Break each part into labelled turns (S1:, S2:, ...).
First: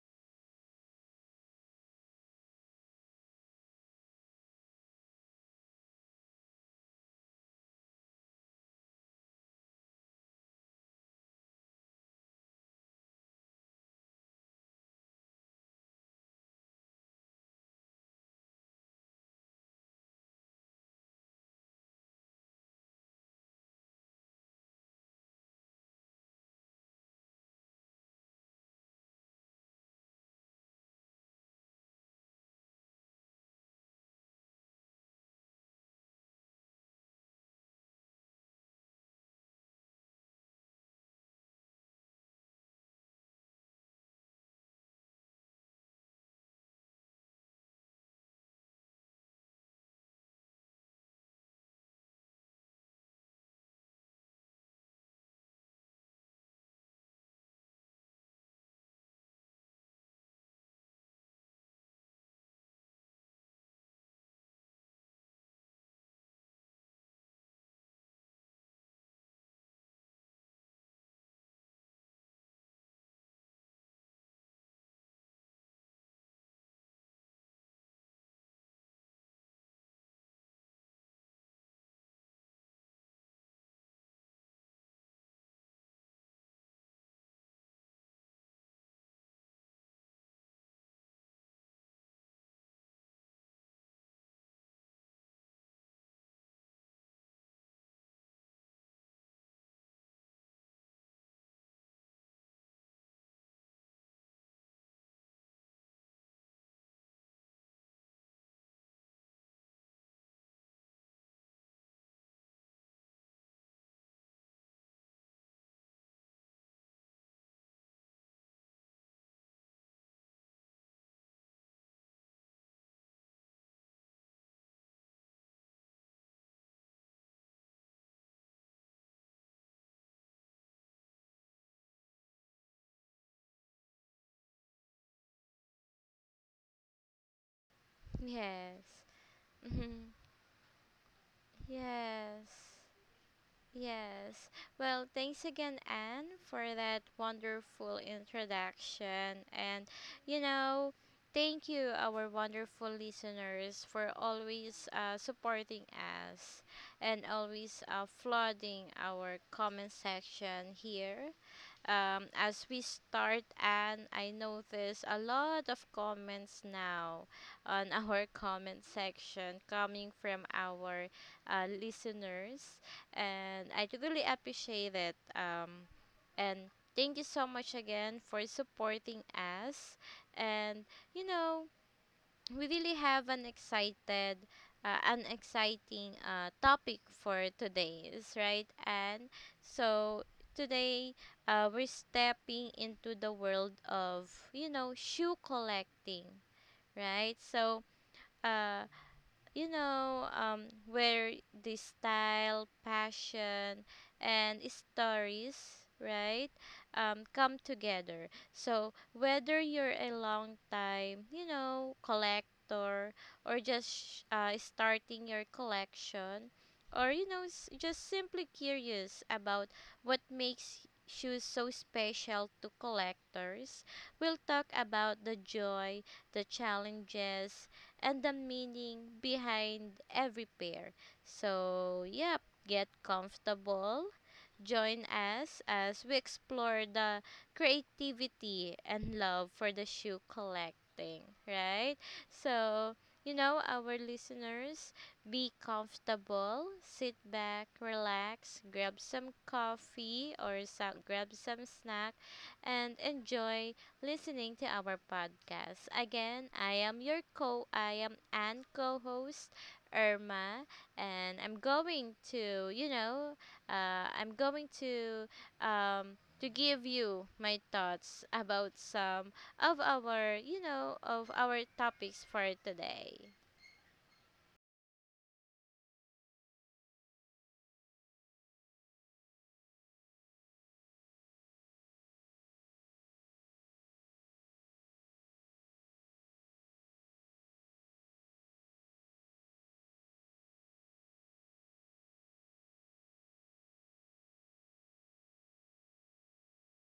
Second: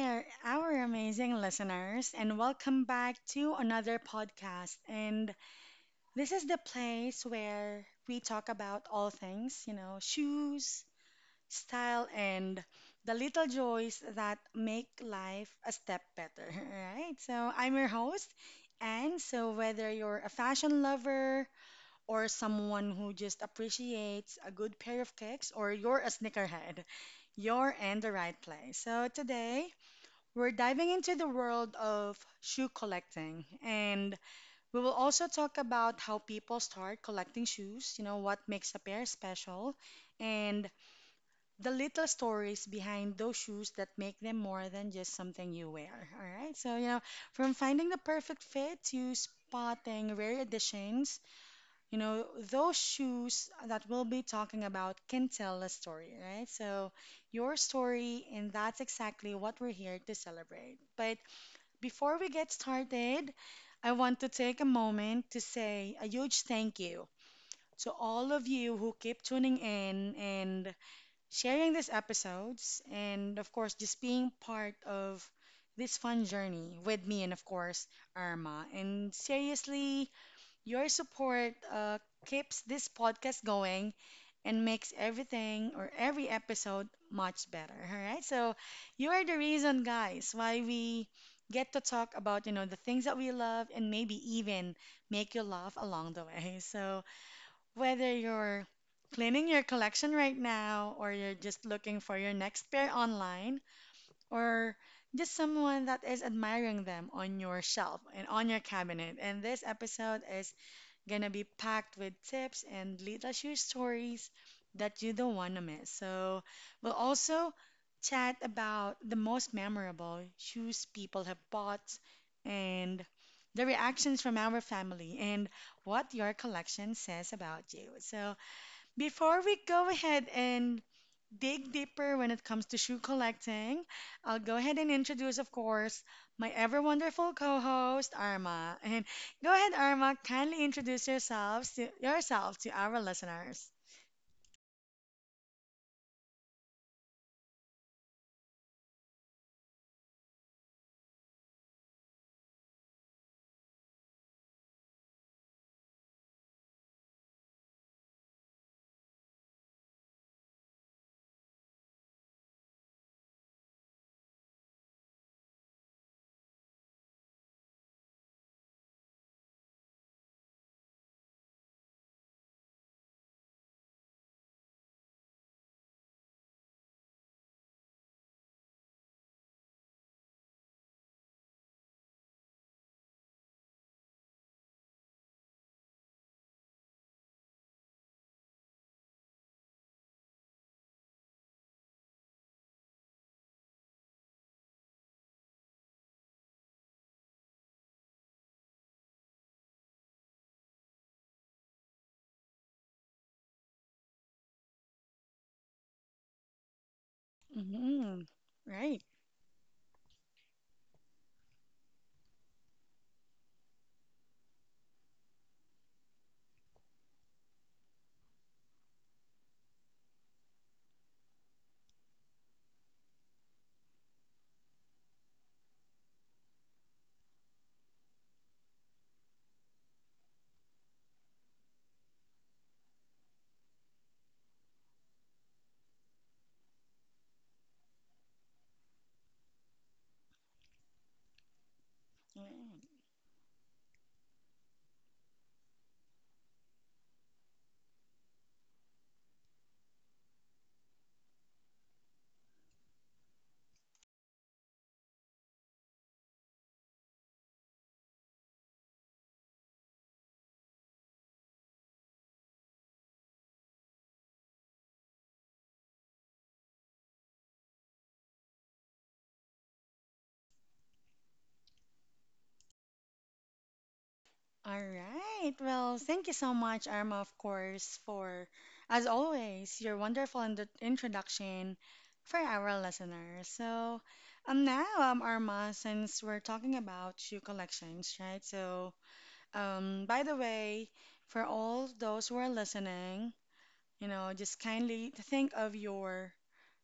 S1: there, our amazing listeners, and welcome back to another podcast. And this is the place where we talk about all things, shoes, style, and the little joys that make life a step better, right? So I'm your host, and whether you're a fashion lover or someone who just appreciates a good pair of kicks or you're a sneakerhead, you're in the right place. So today, we're diving into the world of shoe collecting, and we will also talk about how people start collecting shoes, what makes a pair special, and the little stories behind those shoes that make them more than just something you wear. All right, from finding the perfect fit to spotting rare editions, those shoes that we'll be talking about can tell a story, right? So, your story, and that's exactly what we're here to celebrate. But before we get started, I want to take a moment to say a huge thank you to all of you who keep tuning in and sharing these episodes, and of course, just being part of this fun journey with me and, of course, Arma. And seriously, your support keeps this podcast going and makes everything or every episode much better. All right. So you are the reason, guys, why we get to talk about, the things that we love and maybe even make you laugh along the way. So whether you're cleaning your collection right now or you're just looking for your next pair online or just someone that is admiring them on your shelf and on your cabinet. And this episode is gonna be packed with tips and little share stories that you don't wanna miss. So we'll also chat about the most memorable shoes people have bought and the reactions from our family and what your collection says about you. So before we go ahead and dig deeper when it comes to shoe collecting, I'll go ahead and introduce, of course, my ever wonderful co host, Arma.
S2: Yes.
S1: And go ahead,
S2: hmm
S1: Arma, kindly introduce
S2: Yes.
S1: yourself to our listeners.
S2: Yes. Well, thanks again, Anne, for that wonderful introduction. You know, Thank you, our wonderful listeners, for always supporting us and always flooding our comment section here as we start, and I notice a lot of comments now on our comment section coming from our listeners, and I really appreciate it. And thank you so much again for supporting us. And you know, we really have an exciting topic for today's right and so today we're stepping into the world of shoe collecting, right. Uh where the style, passion, and stories, right, come
S1: Hmm.
S2: together. So
S1: Right.
S2: whether you're a long time, you know, collector or just starting your collection, or you know, just simply curious about what makes shoes so special to collectors, we'll talk about the joy, the challenges and the meaning behind every pair. So, yep, get comfortable. Join us as we explore the creativity and love for the shoe collecting, right? So, you know, our listeners, be comfortable, sit back, relax, grab some coffee or grab some snack, and enjoy listening to our podcast. Again, I am and co-host Irma and I'm going to, you know, I'm going um to give you my thoughts about some of our, you know, of our topics for today.
S1: All right. Well, thank you so much, Arma, of course, for, as always, your wonderful introduction for our listeners. So, Arma, since we're talking about shoe collections, right? By the way, for all those who are listening, just kindly think of your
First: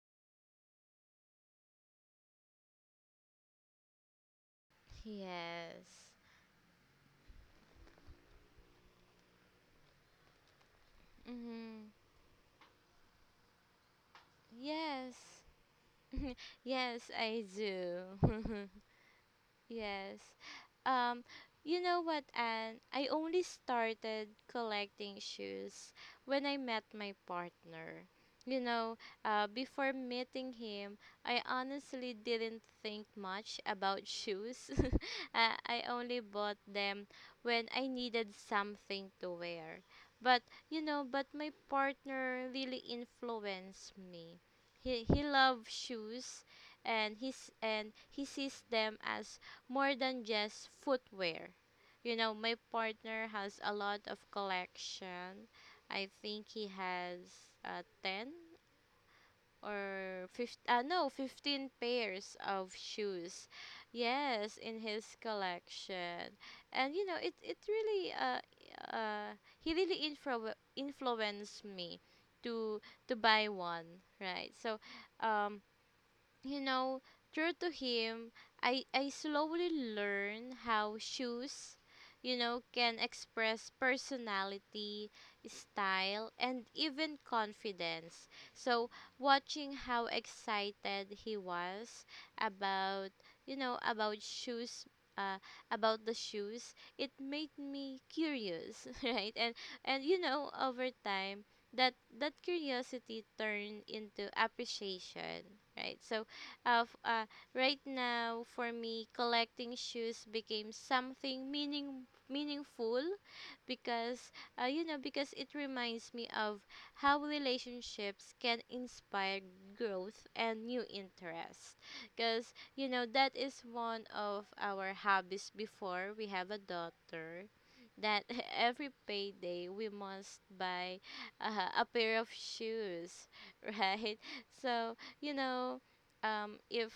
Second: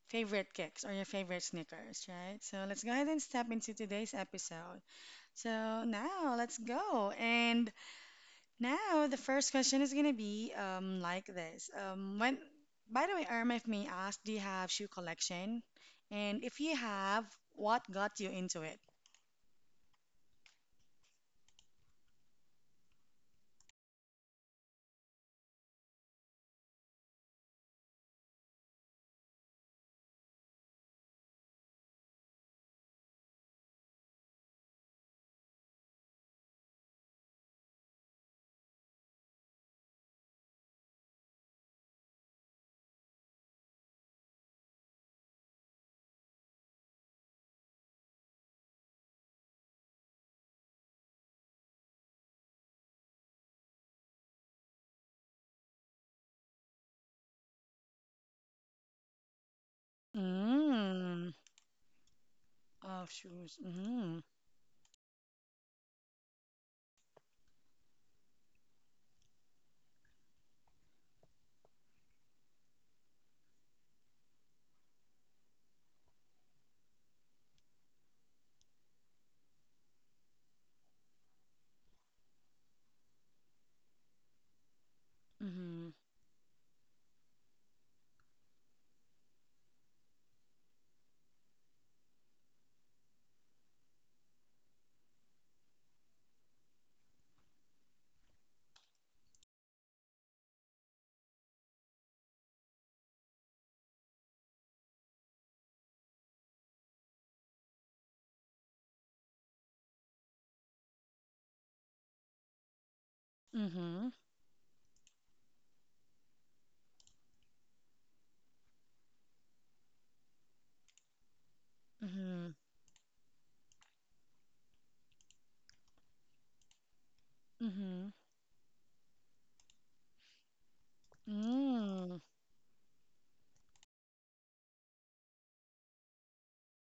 S1: favorite kicks or your favorite sneakers, right? So let's go ahead and step into today's episode. So
S2: Yes.
S1: now let's go. And now the first question is gonna be like this.
S2: Mm-hmm.
S1: When by the way, Irma, if may ask, do you have shoe
S2: Yes.
S1: collection? And if you
S2: Yes,
S1: have,
S2: I
S1: what
S2: do.
S1: got you into it?
S2: Yes. Um, you know what, Anne? I only started collecting shoes when I met my partner. You know, before meeting him, I honestly didn't think much about shoes. I only bought them when I needed something to wear. But, but my partner really influenced me. He loves shoes and he sees them as more than just footwear. You know, my partner has a lot of collection. I think he has 10 or 15, uh, no,
S1: Mm.
S2: 15 pairs of
S1: Of
S2: shoes.
S1: shoes. Mm-hmm.
S2: Yes, in his collection. And you know, it really uh he really influenced me to to buy one, right? So, um you know, true to him, I slowly learn how shoes, you know, can express personality,
S1: Mm-hmm.
S2: style, and even confidence. So, watching how excited he was about, you know, about shoes. Uh, about the shoes It made me curious. right and You know, over time, that curiosity turned into appreciation, right so uh, f- uh, right now, for me, collecting shoes became something meaningful
S1: Mm-hmm.
S2: because, you know, because it reminds me of how relationships can inspire growth and new interests, because
S1: Mhm.
S2: you know that is one of our hobbies before we have a daughter,
S1: Mhm.
S2: that every payday we must buy a pair
S1: Mm.
S2: of shoes. Right. So, you know, um if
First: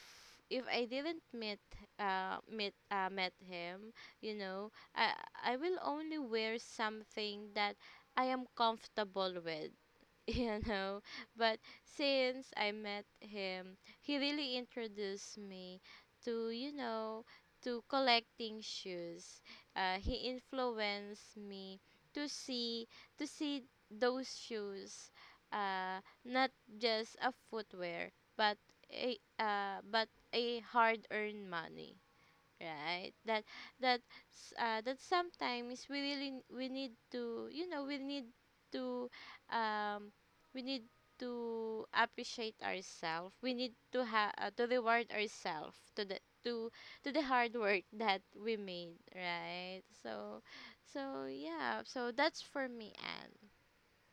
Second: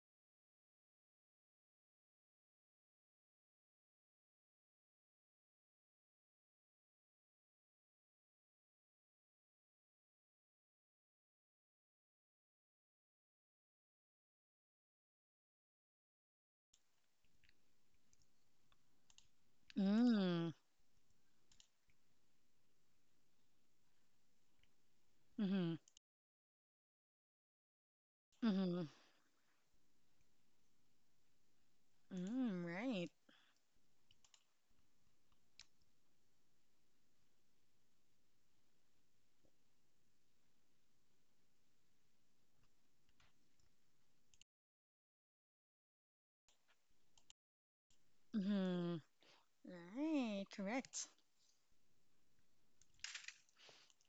S2: if I didn't meet meet met him, you know, I will only wear something that I am comfortable with. You know. But since I met him, he really introduced me to, you know, to collecting shoes. He
S1: Mm.
S2: influenced me to see those shoes,
S1: Mhm.
S2: not just a footwear, but
S1: Mhm.
S2: a uh, but a hard-earned money,
S1: Mm. Right.
S2: right. That that sometimes we really we need to, you know, to um we need to appreciate ourselves, we need to ha to reward ourselves to to the hard work that we made,
S1: Mhm.
S2: right. So
S1: Right. Correct.
S2: so yeah, so that's for me and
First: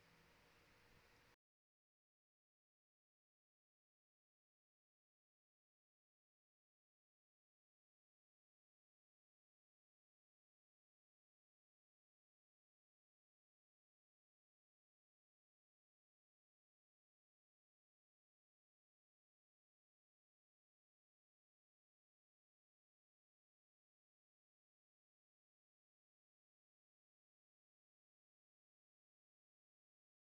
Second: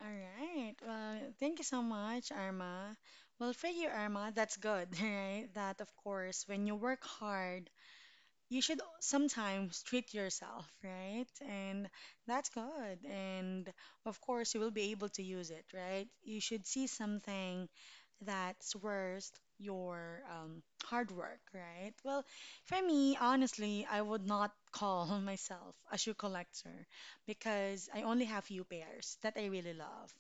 S1: All right. Well, thank you so much, Arma. Well, for you, Arma, that's good, right? That, of course, when you work hard, you should sometimes treat yourself, right? And that's good. And of course, you will be able to use it, right? You should see something that's worth your hard work, right? Well, for me, honestly, I would not call myself a shoe collector because I only have few pairs that I really love.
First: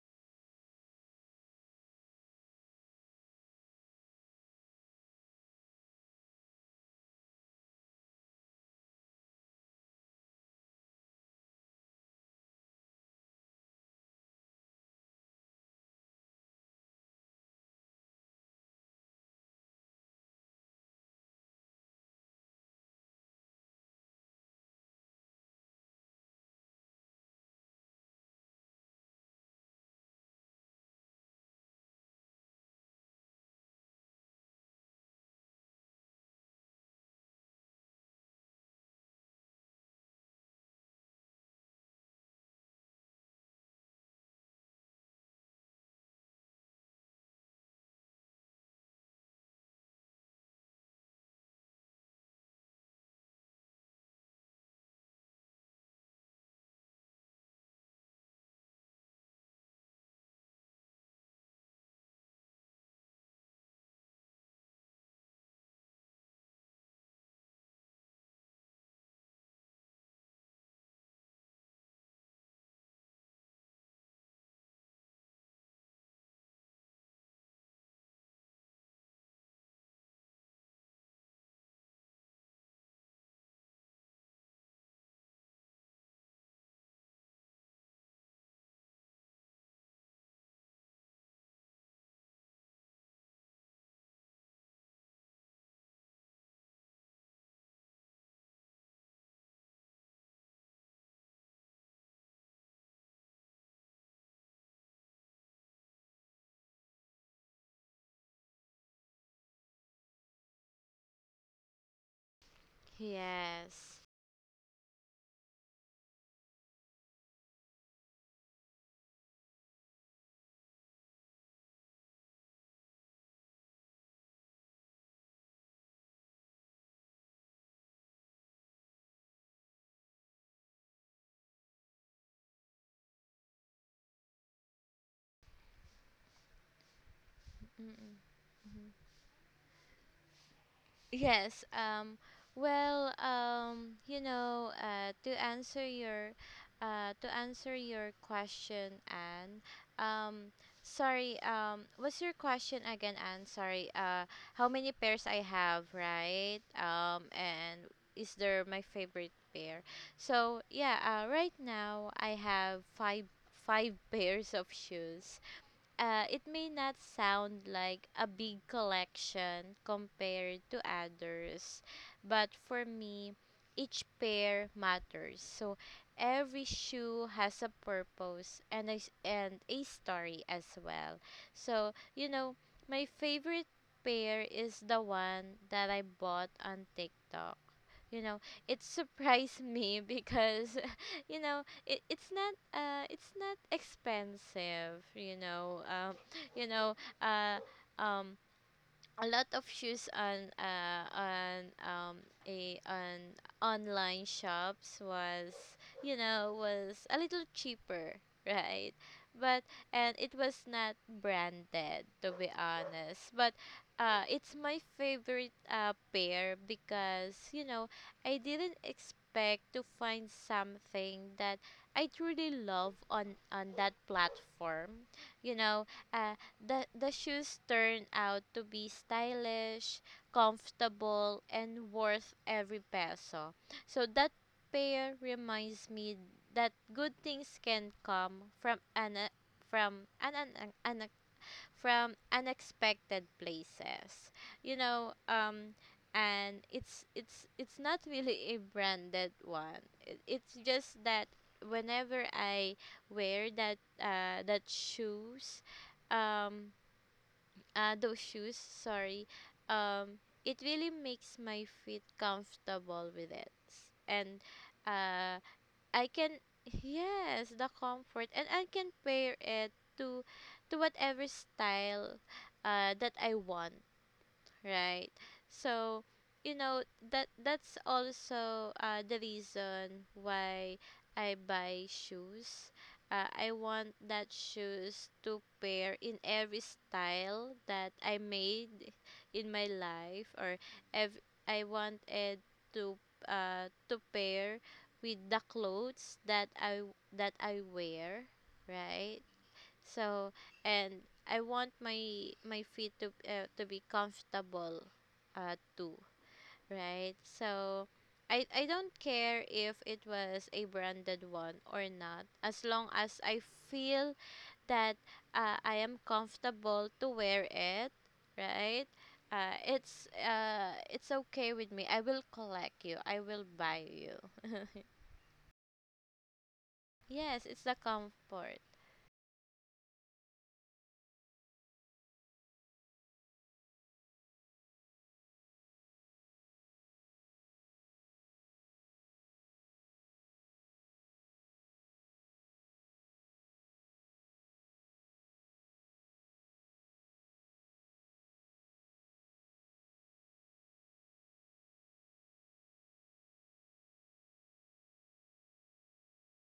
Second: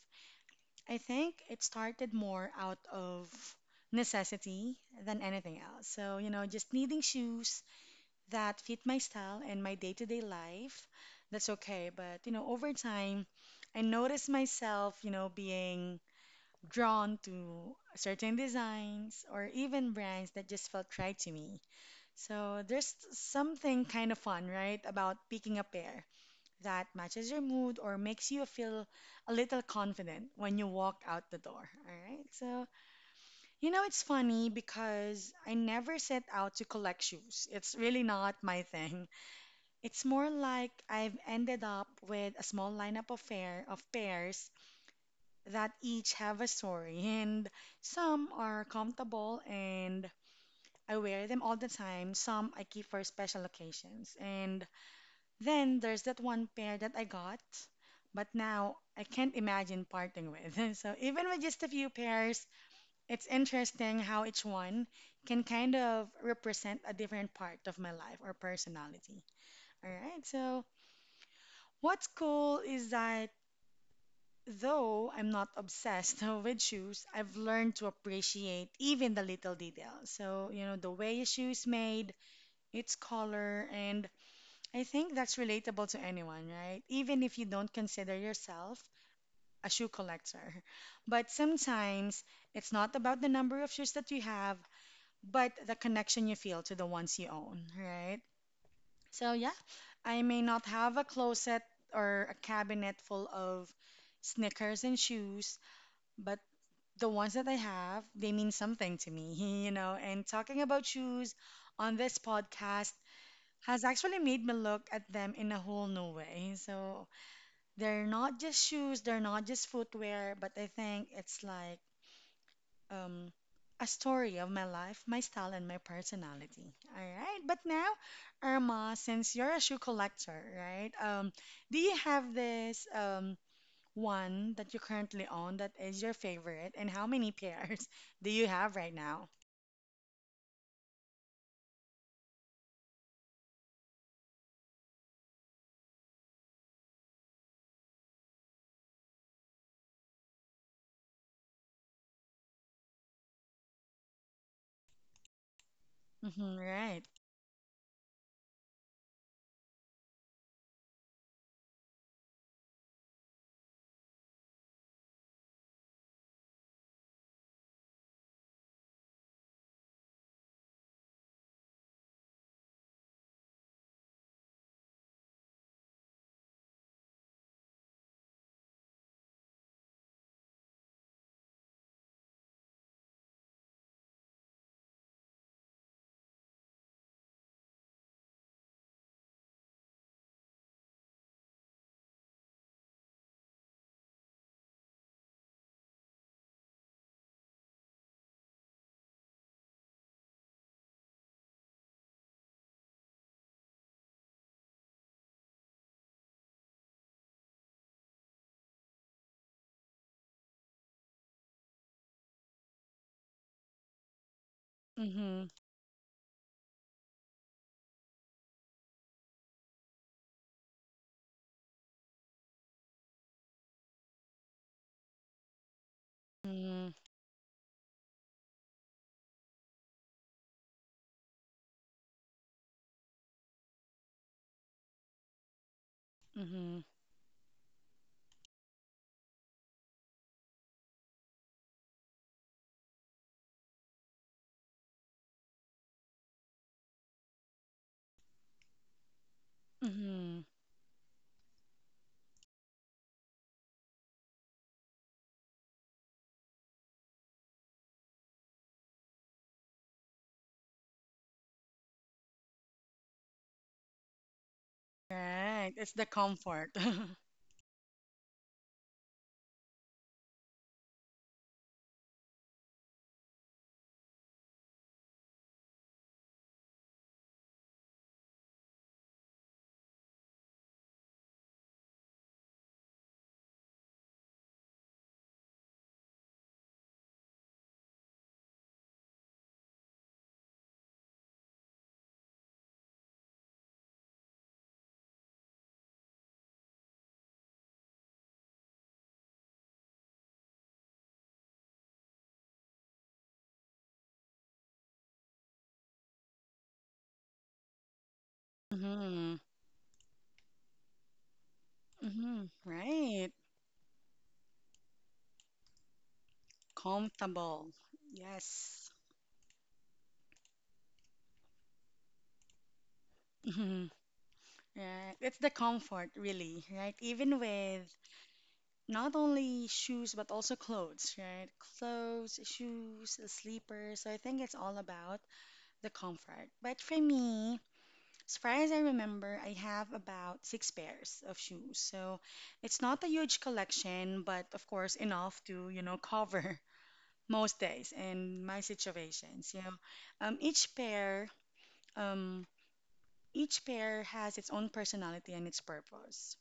S1: I think it started more out of necessity than anything else. So, just needing shoes that fit my style and my day-to-day life, that's okay. But, over time, I noticed myself, being drawn to certain designs or even brands that just felt right to me. So there's something kind of fun, right, about picking a pair that matches your mood or makes you feel a little confident when you walk out the door. All right. So, it's funny because I never set out to collect shoes. It's really not my thing. It's more like I've ended up with a small lineup of pairs that each have a story, and some are comfortable and I wear them all the time. Some I keep for special occasions. And then there's that one pair that I got, but now I can't imagine parting with. So even with just a few pairs, it's interesting how each one can kind of represent a different part of my life or personality. All right, so what's cool is that though I'm not obsessed with shoes, I've learned to appreciate even the little details. So, the way a shoe is made, its color, and I think that's relatable to anyone, right? Even if you don't consider yourself a shoe collector. But sometimes it's not about the number of shoes that you have, but the connection you feel to the ones you own, right? So, yeah, I may not have a closet or a cabinet full of sneakers and shoes, but the ones that I have, they mean something to me, you know. And talking about shoes on this podcast has
S2: Yes.
S1: actually made me look at them in a whole new way. So they're not just shoes, they're not just footwear, but I think it's like um, a story of my life, my style, and my personality. All right. But now, Irma, since you're a shoe collector, right? Do you have this? One that you currently own that is your favorite, and how many pairs do you have right now?
S2: Yes. Well, you know, to answer your question, Anne. Um, sorry. What's your question again, Anne? Sorry. How many pairs I have, right?
S1: Mm-hmm, right.
S2: And is there my favorite pair? So yeah. Right now I have five pairs of shoes. It may not sound like a big collection compared to others, but for me, each pair matters. So every shoe has a purpose and a story as well. So, you know, my favorite pair is the one that I bought on TikTok. You know, it surprised me because, you know, it's not expensive, you know. You know uh um a lot of shoes on a on online shops was, you know, was a little cheaper, right. But, and it was not branded, to be honest, but it's my
S1: Mm-hmm,
S2: favorite pair because you know I didn't expect to find something that I truly love on that platform, you know. uh,
S1: mm-hmm,
S2: the shoes turned out to be stylish, comfortable, and worth every peso. So that pair reminds me that
S1: mm-hmm,
S2: good things can come from an from unexpected places. You know, and it's it's not really a branded one.
S1: mm-hmm.
S2: It's just that whenever I wear that shoes, um those shoes, sorry, it really makes my feet comfortable with it. S- And uh,
S1: Right. It's the
S2: I can,
S1: comfort.
S2: yes, the comfort, and I can pair it to to whatever style that I want, right. So you know, that's also the reason why I buy shoes. Uh, I want that shoes to pair in every style that I made in my life, or ev- I wanted to, to pair with the clothes that I wear, right. So and I want my feet to, to be comfortable too, right? So I don't
S1: Mm-hmm,
S2: care if it was a branded one or not,
S1: mm-hmm,
S2: as long as
S1: right.
S2: I feel that, I am comfortable to wear
S1: Comfortable.
S2: it, right?
S1: Yes.
S2: It's okay with me. I will collect you. I will buy
S1: Mm-hmm,
S2: you.
S1: right. It's the comfort, really, right? Even
S2: Yes, it's the
S1: with
S2: comfort.
S1: not only shoes, but also clothes, right? Clothes, shoes, sleepers. So I think it's all about the comfort. But for me, as far as I remember, I have about six pairs of shoes. So it's not a huge collection, but of course enough to, cover most days and my situations. Um, each pair, um, each pair has its own personality and its purpose,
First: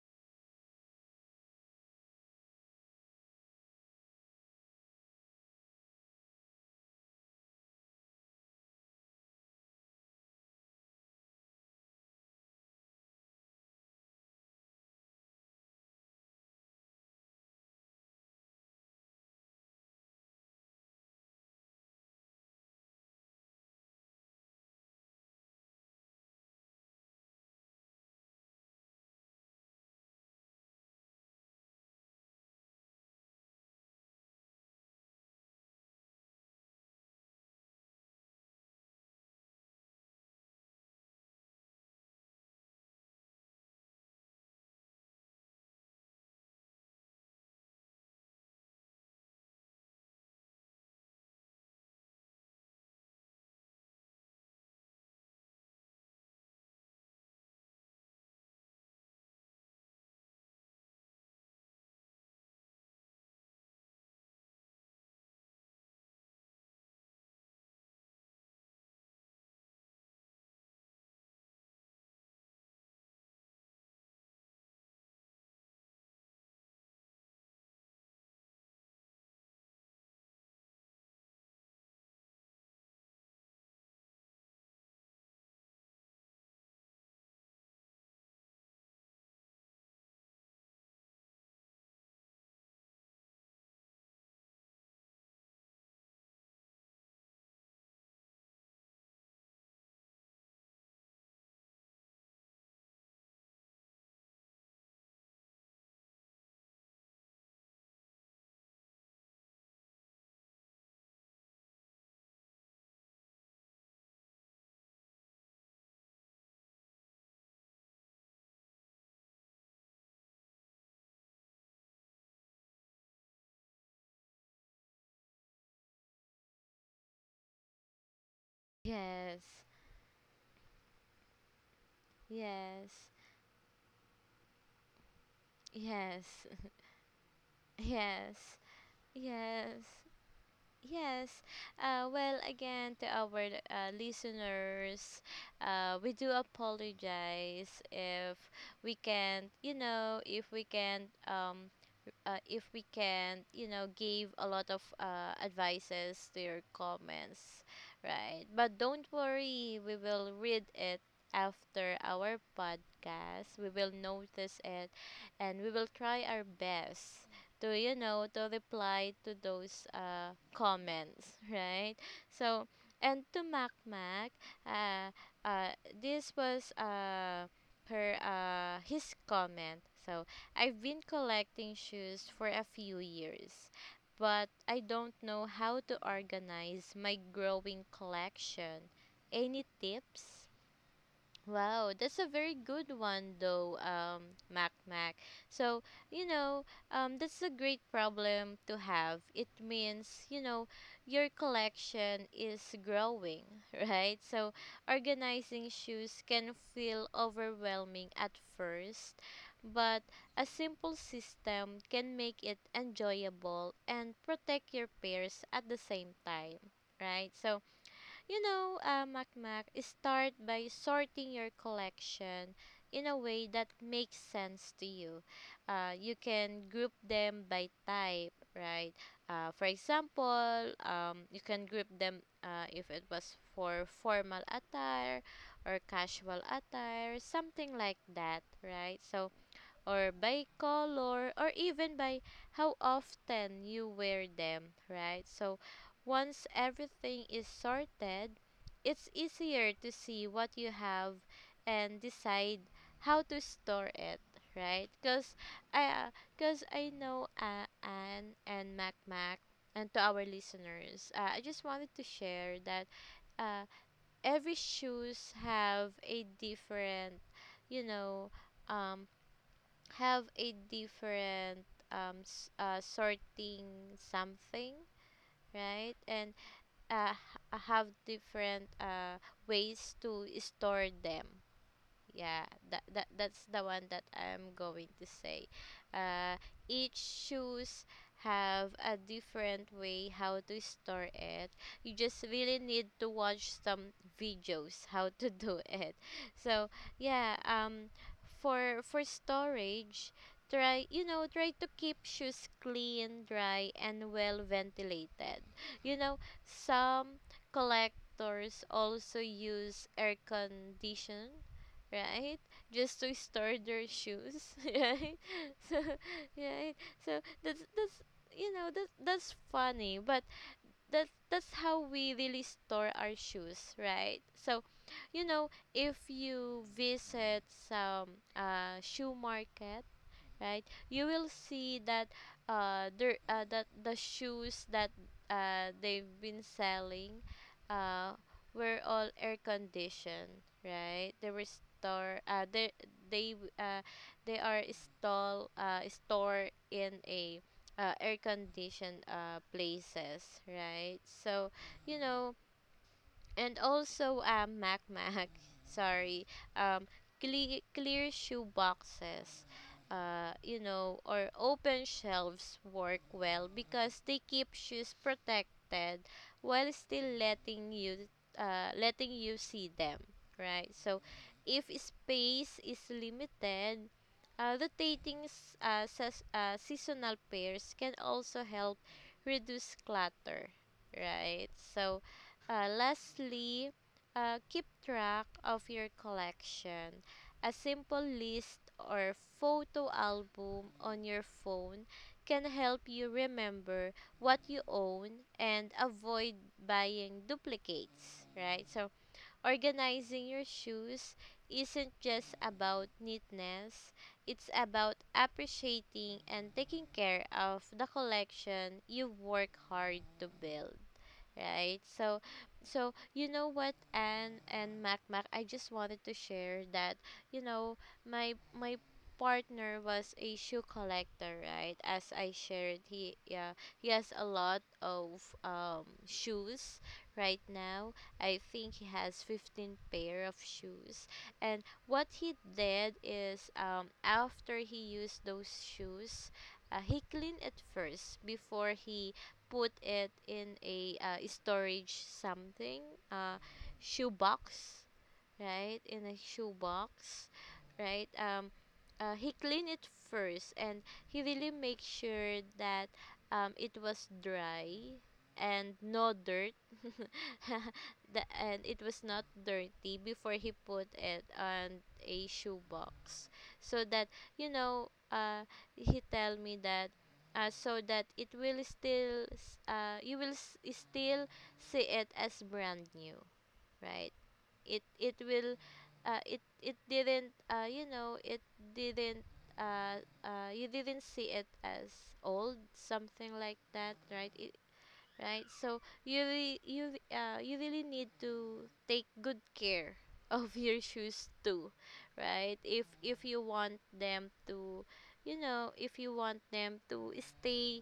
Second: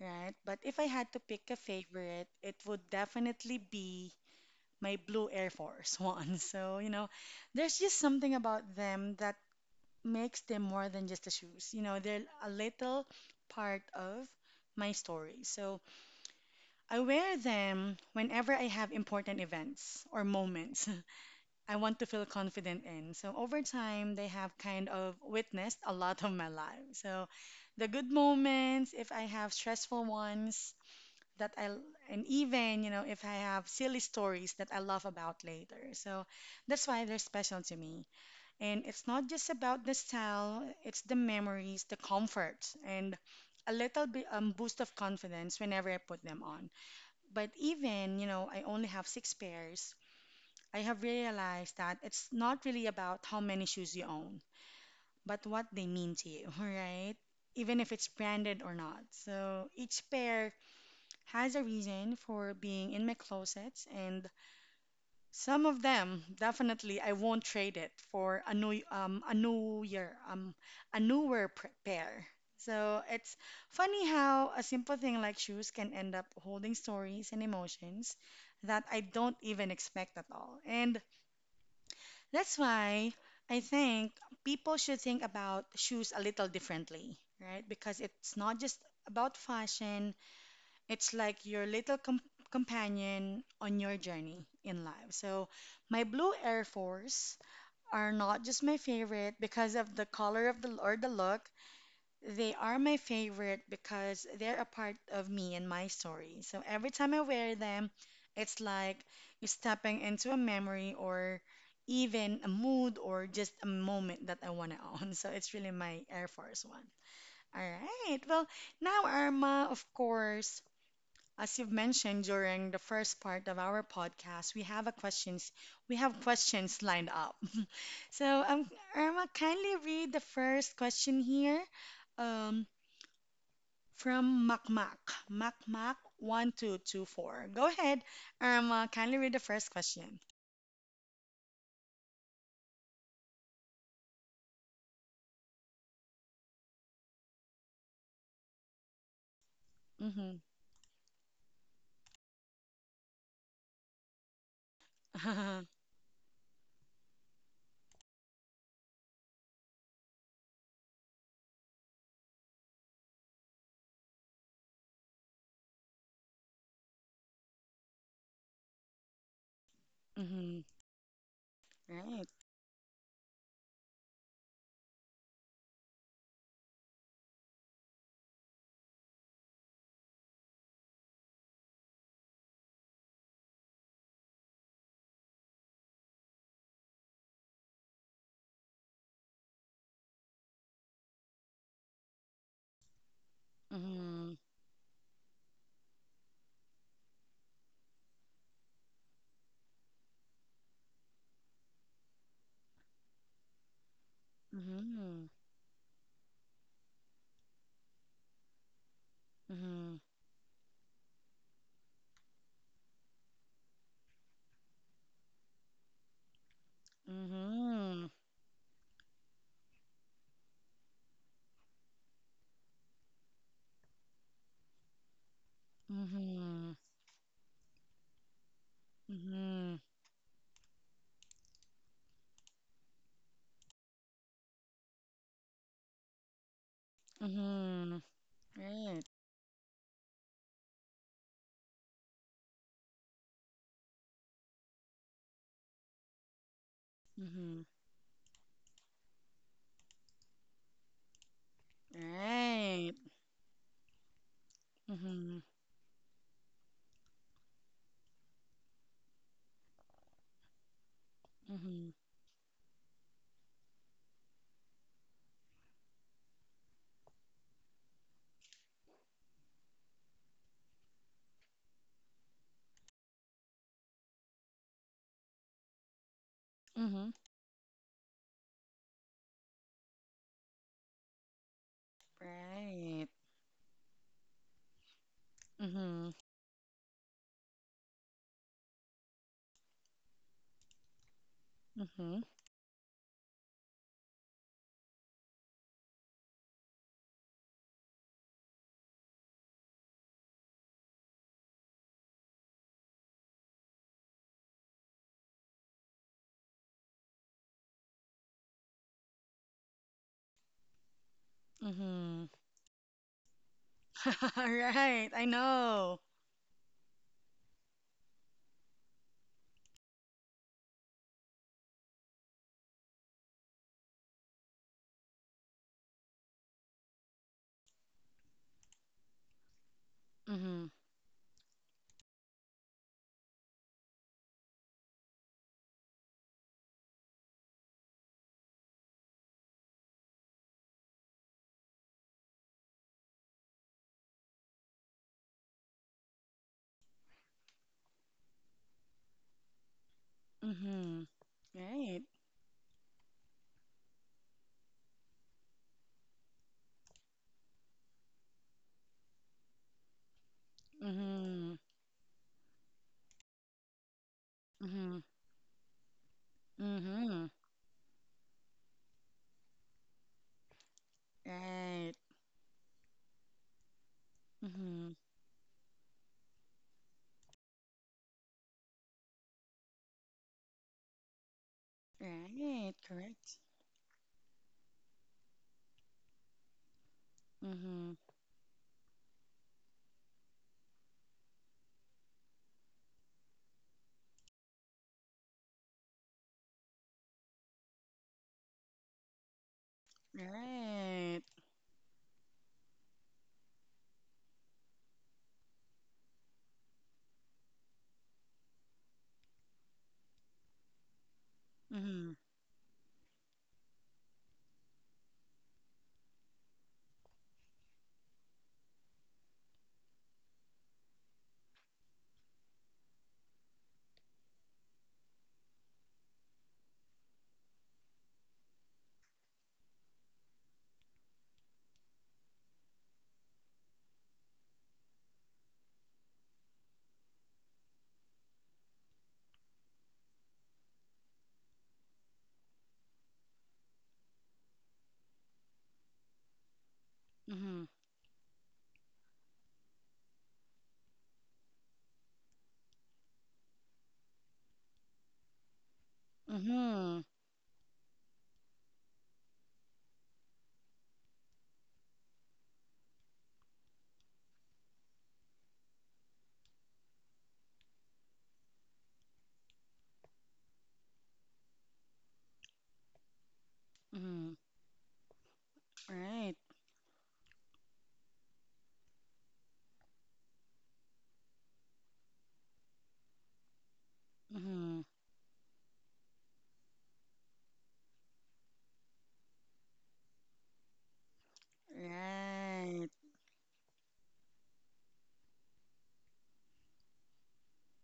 S1: right? But if I had to pick a favorite, it would definitely be my blue Air Force one. So, there's just something about them that makes them more than just the shoes. You know, they're a little part of my story. So I wear them whenever I have important events or moments I want to feel confident in. So over time, they have kind of witnessed a lot of my life. So the good moments, if I have stressful ones that I and even, if I have silly stories that I laugh about later. So that's why they're special to me. And it's not just about the style, it's the memories, the comfort, and a little bit boost of confidence whenever I put them on. But even, I only have six pairs, I have realized that it's not really about how many shoes you own, but what they mean to you, right? Even if it's branded or not. So each pair has a reason for being in my closets, and some of them, definitely, I won't trade it for a new year a newer pr- pair. So it's funny how a simple thing like shoes can end up holding stories and emotions that I don't even expect at all. And that's why I think people should think about shoes a little differently, right? Because it's not just about fashion, it's like your little companion on your journey in life. So, my blue Air Force are not just my favorite because of the color of the or the look. They are my favorite because they're a part of me and my story. So every time I wear them, it's like you're stepping into a memory or even a mood or just a moment that I want to own. So it's really my Air Force one. All right. Well, now Irma, of course. As you've mentioned during the first part of our podcast, we have questions lined up. So, Irma,
S2: Yes.
S1: kindly read the first question here, um,
S2: Yes.
S1: from Makmak
S2: Yes.
S1: 1224. Go ahead,
S2: Yes.
S1: Irma. Kindly read the first
S2: Yes,
S1: question.
S2: yes. Well, again, to our listeners, we do apologize if we can't, you know,
S1: Mm-hmm.
S2: if we can't, if we can, you know, give a lot of advices to your comments, right? But don't worry, we will read it after our podcast. We will notice it and we will try our best to, you know, to reply to those
S1: Mm-hmm.
S2: comments, right?
S1: Right.
S2: So, and to Mac Mac, uh, uh, this was her his comment. So I've been collecting shoes for a few years, but I don't know how to organize my growing collection. Any tips? Wow, that's a very good one though,
S1: Mm-hmm.
S2: Mac Mac. So, you know, that's a great problem to have. It means, you know, your collection is growing, right? So,
S1: Mm-hmm.
S2: organizing shoes can feel overwhelming at first,
S1: Mm-hmm.
S2: but a simple system can make it enjoyable and protect your pairs at the same time, right? So,
S1: Mm-hmm.
S2: you know, Makmak, start by sorting your collection in a way that makes sense to you. You can
S1: Mm-hmm.
S2: group them by type, right? For
S1: Mm-hmm.
S2: example, you can group them, if it was for formal attire or casual attire, something like
S1: Mm-hmm.
S2: that, right?
S1: Right.
S2: So, or by color or even by how often you wear them, right? So once everything is
S1: Mm-hmm.
S2: sorted, it's easier to see what you have and decide
S1: Right.
S2: how to store it, right? Because
S1: Mhm.
S2: I, because I know, Anne and Mac Mac and to our listeners, I just wanted
S1: Mhm.
S2: to share that uh, every shoes have a different, you know, um, have a different sorting something, right. And
S1: Mhm.
S2: have different ways to store them, yeah. That
S1: Right.
S2: that's the one that I'm going to say.
S1: Mhm.
S2: uh each shoes have a different way how to store it. You just
S1: Mhm.
S2: really need to watch some videos how to do it. So yeah, for storage, try, you know, try to keep shoes clean, dry and well ventilated. You know, some collectors also use air condition,
S1: Mhm.
S2: right? Just to store their shoes,
S1: Right.
S2: right?
S1: I
S2: So,
S1: know.
S2: right? So that's, you know, that's funny, but that's how we really store our shoes, right? So, you know, if you visit some shoe market, right,
S1: Mhm.
S2: you will see that there that the shoes that they've been selling uh, were all air conditioned, right. They were store they uh, they are stall store in a, air conditioned, places, right.
S1: Mhm.
S2: So, you
S1: Right.
S2: know, and also, Mac Mac, sorry, um, clear shoe boxes, you know, or
S1: Mhm.
S2: open shelves work well because they keep shoes
S1: Mhm.
S2: protected while still
S1: Mhm.
S2: letting you see them, right? So, if
S1: Right.
S2: space is limited,
S1: Mhm.
S2: rotating seasonal pairs can also help reduce clutter, right? So,
S1: Right. Correct.
S2: lastly, keep track of your collection. A
S1: Mhm.
S2: simple list or photo album on your phone can help you remember what you own and avoid buying duplicates, right? So, organizing your shoes
S1: Right.
S2: isn't just about neatness, it's about appreciating and taking care of the collection you work hard to build, right?
S1: Mhm.
S2: So, what, Anne and Mac Mac, I just wanted to share that you know my partner was a shoe collector, right? As I shared, he, yeah, he has a lot of shoes right now. I think he has 15 pair of shoes, and what he did is, after he used those shoes, he cleaned it first before he put it in a storage something, uh, shoebox, right, in a shoebox,
S1: Mhm.
S2: right. He cleaned it first and he really make sure that it was dry and no dirt.
S1: Mhm.
S2: And it was not dirty before he put it on a shoebox so that, you know uh he tell me that, so that it will you will still see it as brand new, right.
S1: Mhm.
S2: It will, uh,
S1: Right.
S2: it it didn't, it didn't, uh, you didn't see it as old, something like that.
S1: Mhm.
S2: Right, so you really need to take good care of your shoes too, right? If,
S1: Right.
S2: you want them to, if you want them to stay,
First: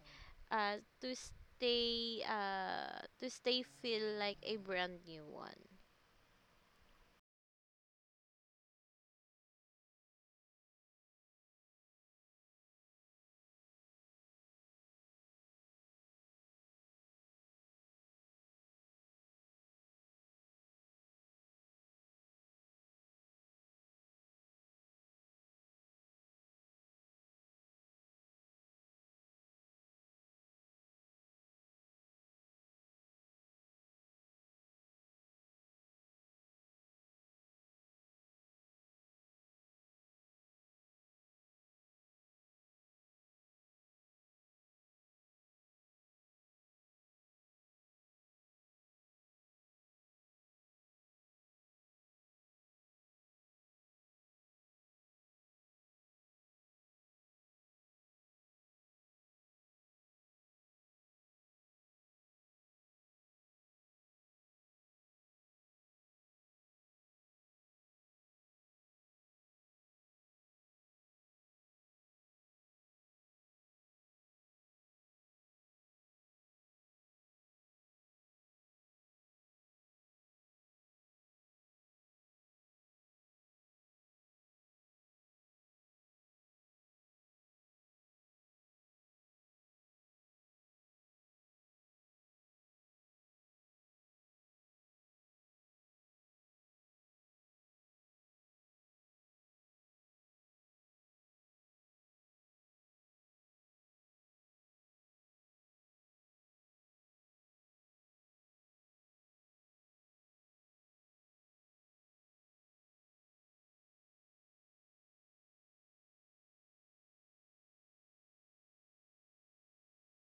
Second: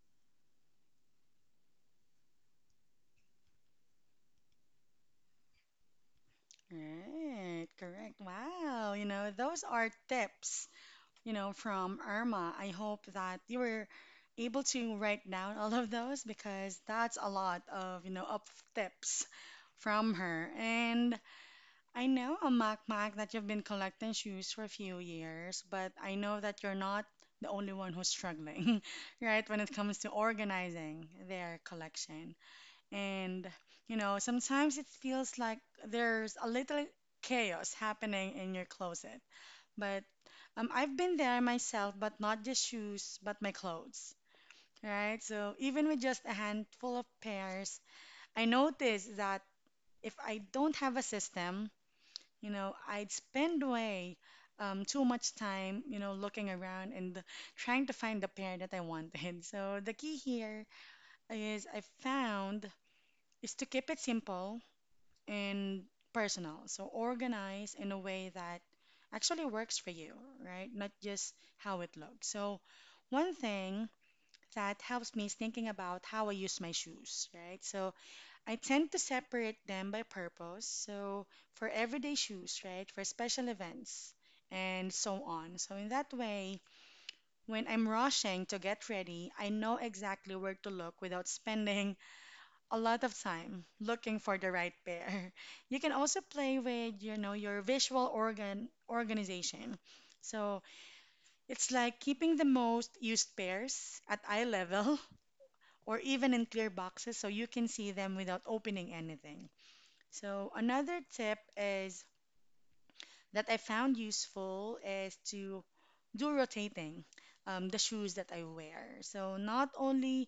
S2: uh to stay, feel like a brand new one.
S1: Right. Correct. Wow. You know, those are tips, from Irma. I hope that you were able to write down all of those because that's a lot of, tips from her. And I know, Mac Mac, that you've been collecting shoes for a few years, but I know that you're not the only one who's struggling, right, when it comes to organizing their collection. And, you know, sometimes it feels like there's a little chaos happening in your closet. But I've been there myself, but not just shoes, but my clothes, right? So even with just a handful of pairs, I noticed that if I don't have a system, you know, I'd spend way too much time, you know, looking around and trying to find the pair that I wanted. So the key here is I found is to keep it simple and personal. So organize in a way that actually works for you, right? Not just how it looks. So one thing that helps me is thinking about how I use my shoes, right? So I tend to separate them by purpose. So for everyday shoes, right? For special events and so on. So in that way, when I'm rushing to get ready, I know exactly where to look without spending a lot of time looking for the right pair. You can also play with, you know, your visual organization. So it's like keeping the most used pairs at eye level or even in clear boxes so you can see them without opening anything. So another tip is that I found useful is to do rotating the shoes that I wear. So not only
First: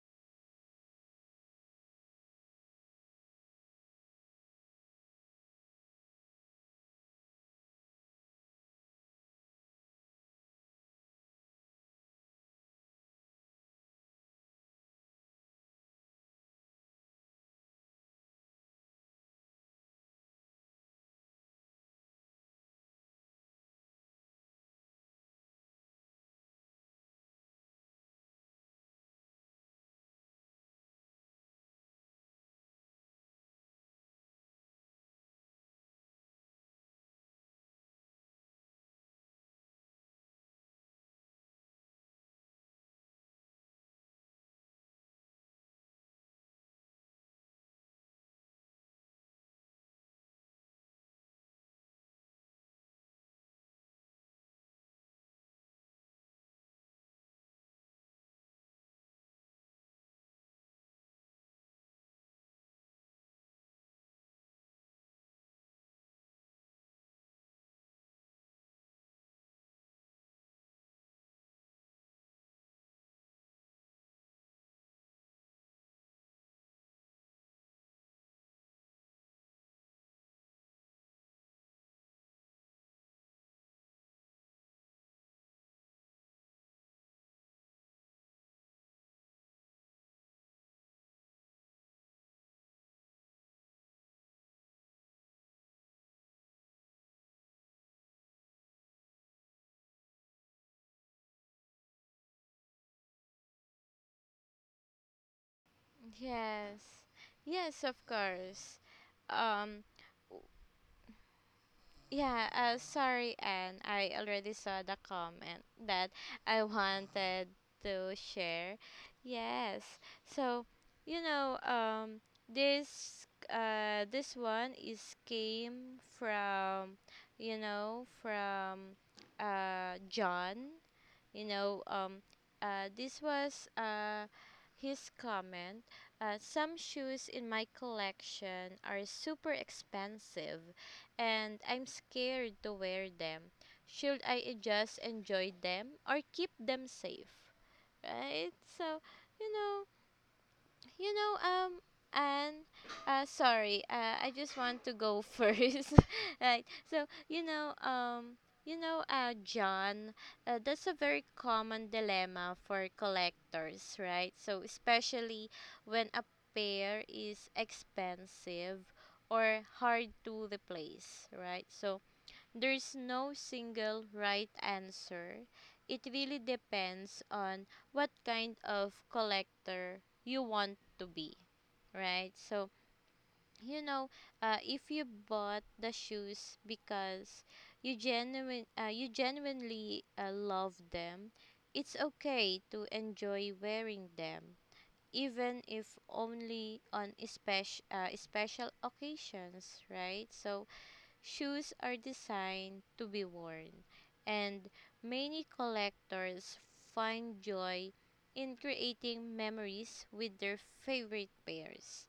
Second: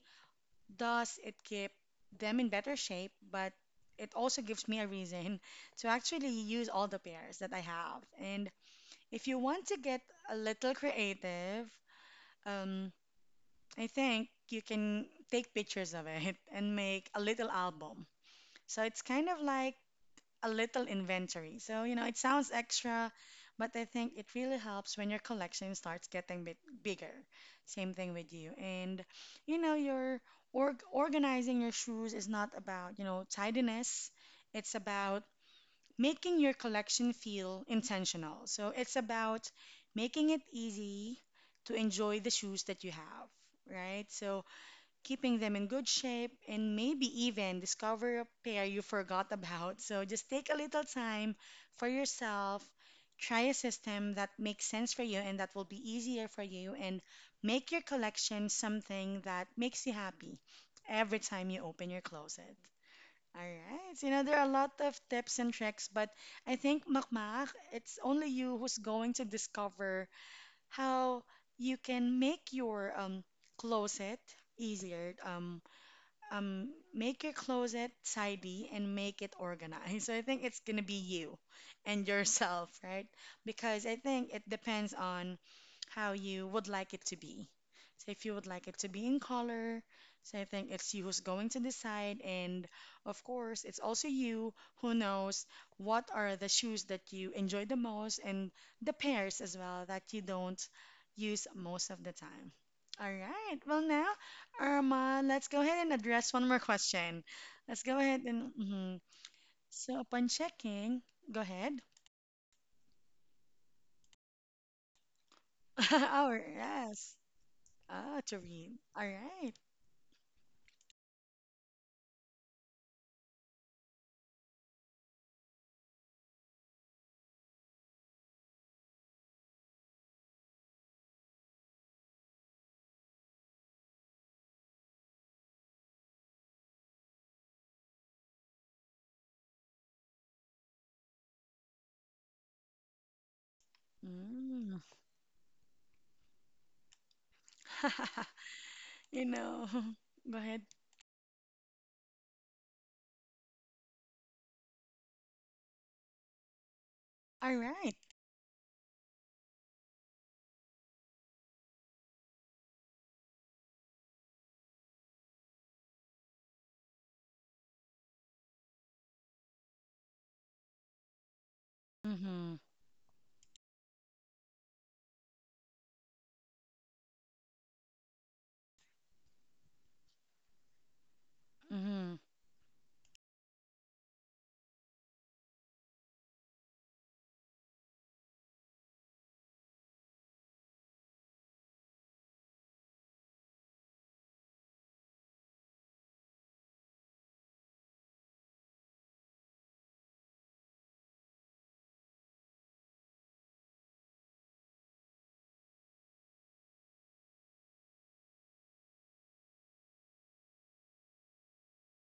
S1: does it keep them in better shape? But it also gives me a reason to actually use all the pairs that I have. And if you want to get a little creative, um, I think you can take pictures of it and make a little album. So it's kind of like a little inventory. So, you know, it sounds extra, but I think it really helps when your collection starts getting bit bigger. Same thing with you. And, you know, your organizing your shoes is not about, you know, tidiness. It's about making your collection feel intentional. So it's about making it easy to enjoy the shoes that you have, right? So keeping them in good shape, and maybe even discover a pair you forgot about. So just take a little time for yourself, try a system that makes sense for you and that will be easier for you, and make your collection something that makes you happy every time you open your closet. All right. So, you know, there are a lot of tips and tricks, but I think, Makmak, it's only you who's going to discover how you can make your closet easier. Um, Make your closet tidy and make it organized. So I think it's gonna be you and yourself, right? Because I think it depends on how you would like it to be. So if you would like it to be in color, so I think it's you who's going to decide. And of course, it's also you who knows what are the shoes that you enjoy the most and the pairs as well that you don't use most of the time. All right. Well, now Irma, let's go ahead and address one more
S2: Yes,
S1: question. Let's
S2: yes, of
S1: go ahead and
S2: course.
S1: mhm.
S2: Um,
S1: So upon
S2: w-
S1: checking, go ahead.
S2: yeah, sorry, Anne. I already saw the comment that
S1: Our
S2: I
S1: yes.
S2: wanted to
S1: Ah, to read.
S2: share.
S1: All right.
S2: Yes, so you know, um, this this one is came from, from John. You know, um, this was, his comment. Some shoes in my collection are super expensive, and I'm scared to wear them. Should I,
S1: Mm.
S2: just enjoy them or keep them safe? Right? So,
S1: You
S2: you
S1: know.
S2: know,
S1: Go ahead.
S2: you know and sorry, I just want to go first, right? So
S1: All right.
S2: john, that's a very common dilemma for collectors, right? So especially when a pair is expensive or hard to replace, right? So
S1: Mhm.
S2: there's no single right answer. It really depends on what kind of collector you want to be,
S1: Mhm.
S2: right? So, you know, if you bought the shoes because you genuinely love them, it's okay to enjoy wearing them, even if only on special occasions, right? So, shoes are designed to be worn, and many collectors find joy in creating memories with their favorite pairs.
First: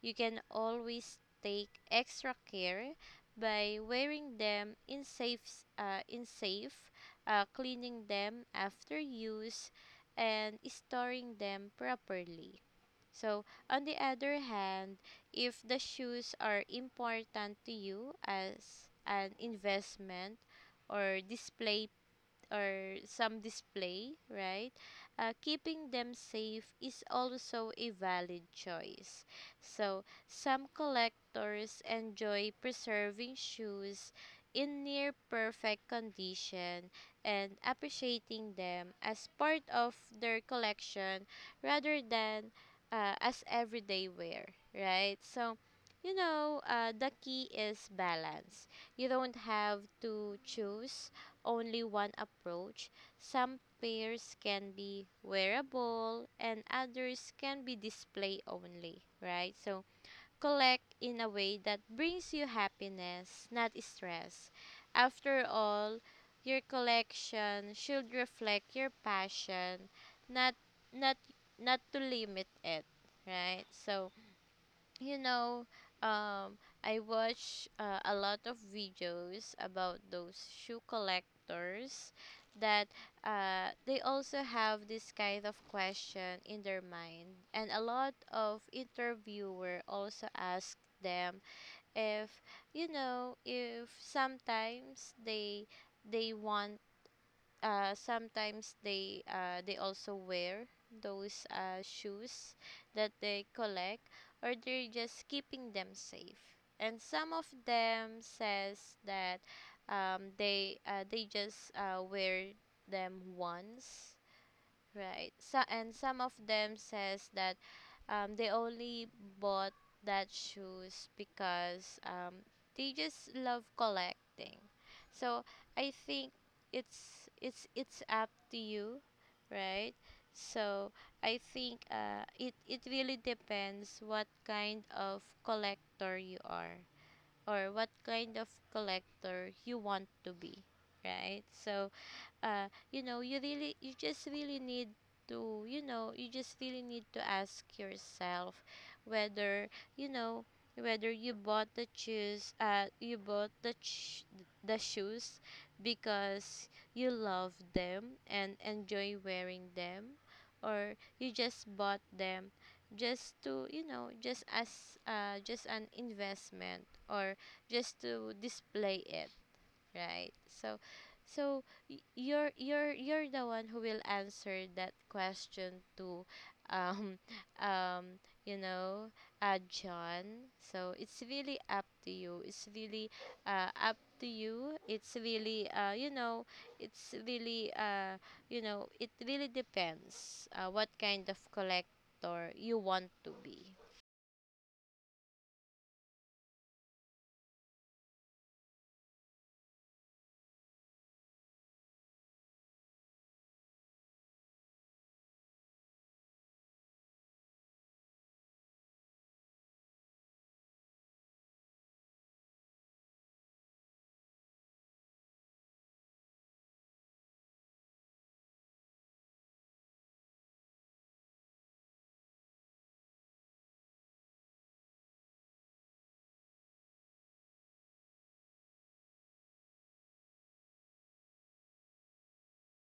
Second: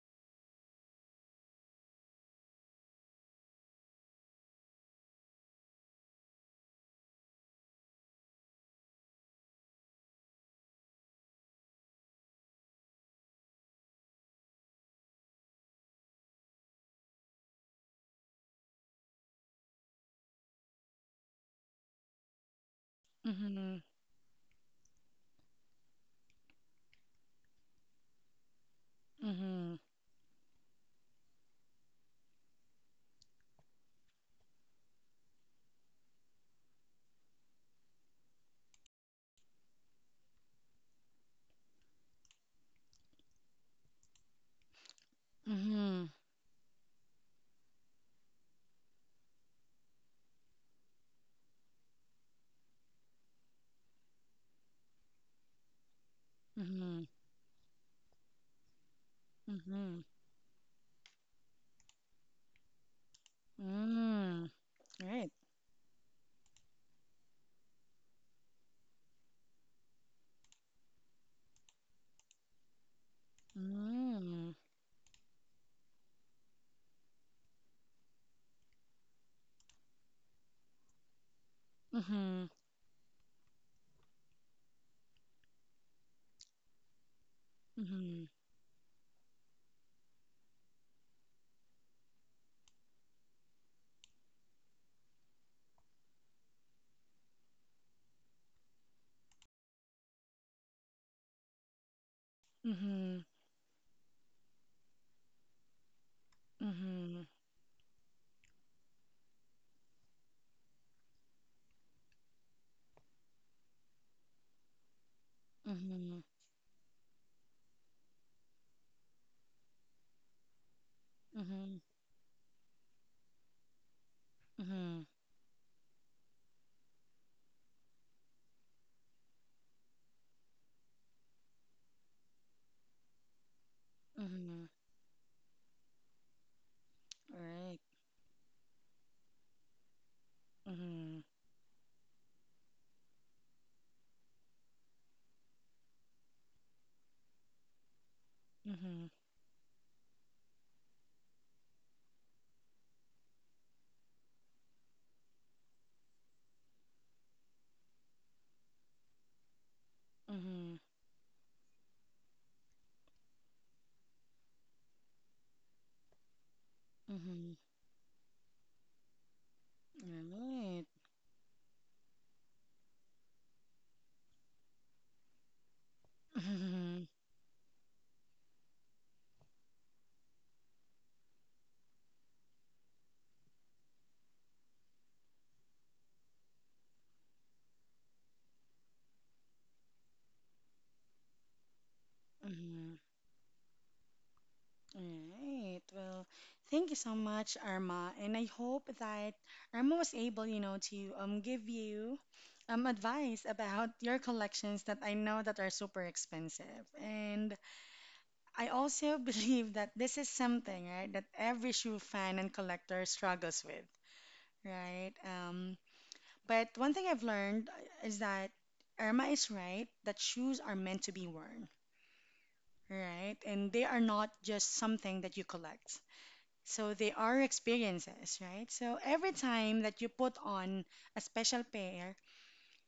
S2: You can always take extra care by wearing them in safe, cleaning them after use, and storing them properly. So, on the other hand, if the shoes are important to you as an investment or display or some
S1: Mhm.
S2: display, right? Keeping them safe is also a valid choice.
S1: Mhm.
S2: So, some collectors enjoy preserving shoes in near perfect condition and appreciating them as part of their collection rather than, as everyday wear, right? So, the key is balance. You don't have to choose only one approach. Some pairs can be wearable and
S1: Mhm. Mhm.
S2: others can be display only, right? So
S1: Mhm.
S2: collect in a way that brings you happiness, not
S1: Mm.
S2: stress.
S1: Right.
S2: After all, your collection should reflect your passion, not not not to limit it, right? So
S1: Mm.
S2: you know, um, I watch, a lot of videos about those shoe collectors
S1: Mhm.
S2: that, they also have this kind of question in their mind, and a lot
S1: Mhm.
S2: of interviewer also ask them if, if sometimes they, want, sometimes they also wear those, shoes that
S1: Mhm.
S2: they collect, or they're just keeping them safe, and
S1: Mhm.
S2: some of them says that, they just, wear them once. Right. So,
S1: Mhm.
S2: and some
S1: Mhm.
S2: of them says that, they only bought that shoes because, they just love collecting.
S1: Mhm.
S2: So I think it's up to you, right? So I think, it really depends what
S1: Mhm.
S2: kind of collector you are, or
S1: Right.
S2: what kind of collector you want to be,
S1: Mm-hmm.
S2: right? So you know you really you just really need to you know you just really need to ask yourself
S1: Mm-hmm.
S2: whether, you know whether you bought the shoes, you bought the ch- the shoes because you love them and enjoy wearing them,
S1: Mm-hmm.
S2: or you just bought them just to, just as, just an investment, or
S1: Mm-hmm.
S2: just to display it. Right. So,
S1: Right.
S2: so you're the one who will answer that question to,
S1: Mm-hmm.
S2: um um you know John. So it's really up to you. It's really up to you. It's really it's really, it really depends, what kind of collector you
S1: Mm-hmm.
S2: want to be.
S1: Right. Well, thank you so much, Arma. And I hope that Arma was able, you know, to give you advice about your collections that I know that are super expensive. And I also believe that this is something, right, that every shoe fan and collector struggles with. Right. But one thing I've learned is that Irma is right that shoes are meant to be worn, right? And they are not just something that you collect. So they are experiences, right? So every time that you put on a special pair,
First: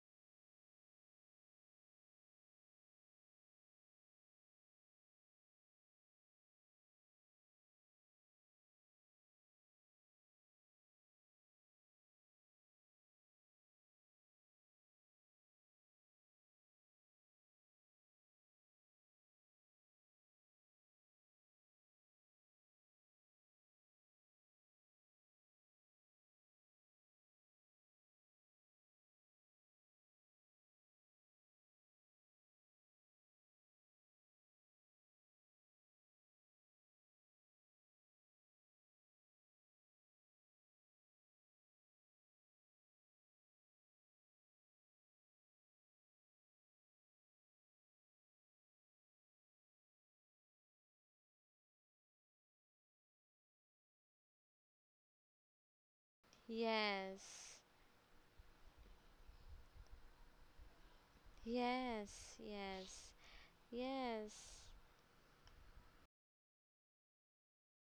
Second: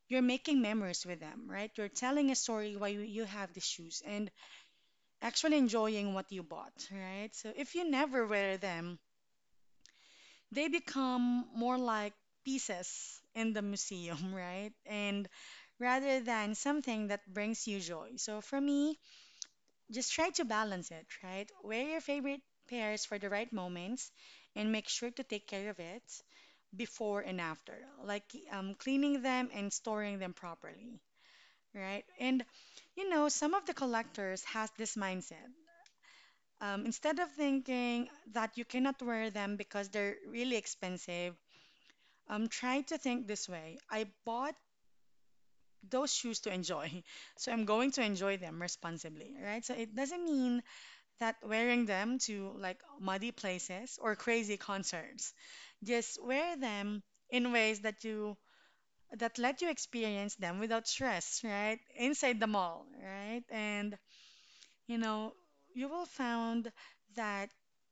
S1: you're making memories with them, right? You're telling a story why you have the shoes and actually enjoying what you bought, right? So if you never wear them, they become more like pieces in the museum, right? And rather than something that brings you joy. So for me, just try to balance it, right? Wear your favorite pairs for the right moments and make sure to take care of it before and after, like cleaning them and storing them properly, right? And you know, some of the collectors has this mindset. Instead of thinking that you cannot wear them because they're really expensive, I'm trying to think this way. I bought those shoes to enjoy, so I'm going to enjoy them responsibly, right? So it doesn't mean that wearing them to like muddy places or crazy concerts. Just wear them in
S2: Yes.
S1: ways that you that let you experience them without stress, right?
S2: Yes.
S1: Inside the mall,
S2: Yes.
S1: right? And
S2: Yes.
S1: you know, you will find that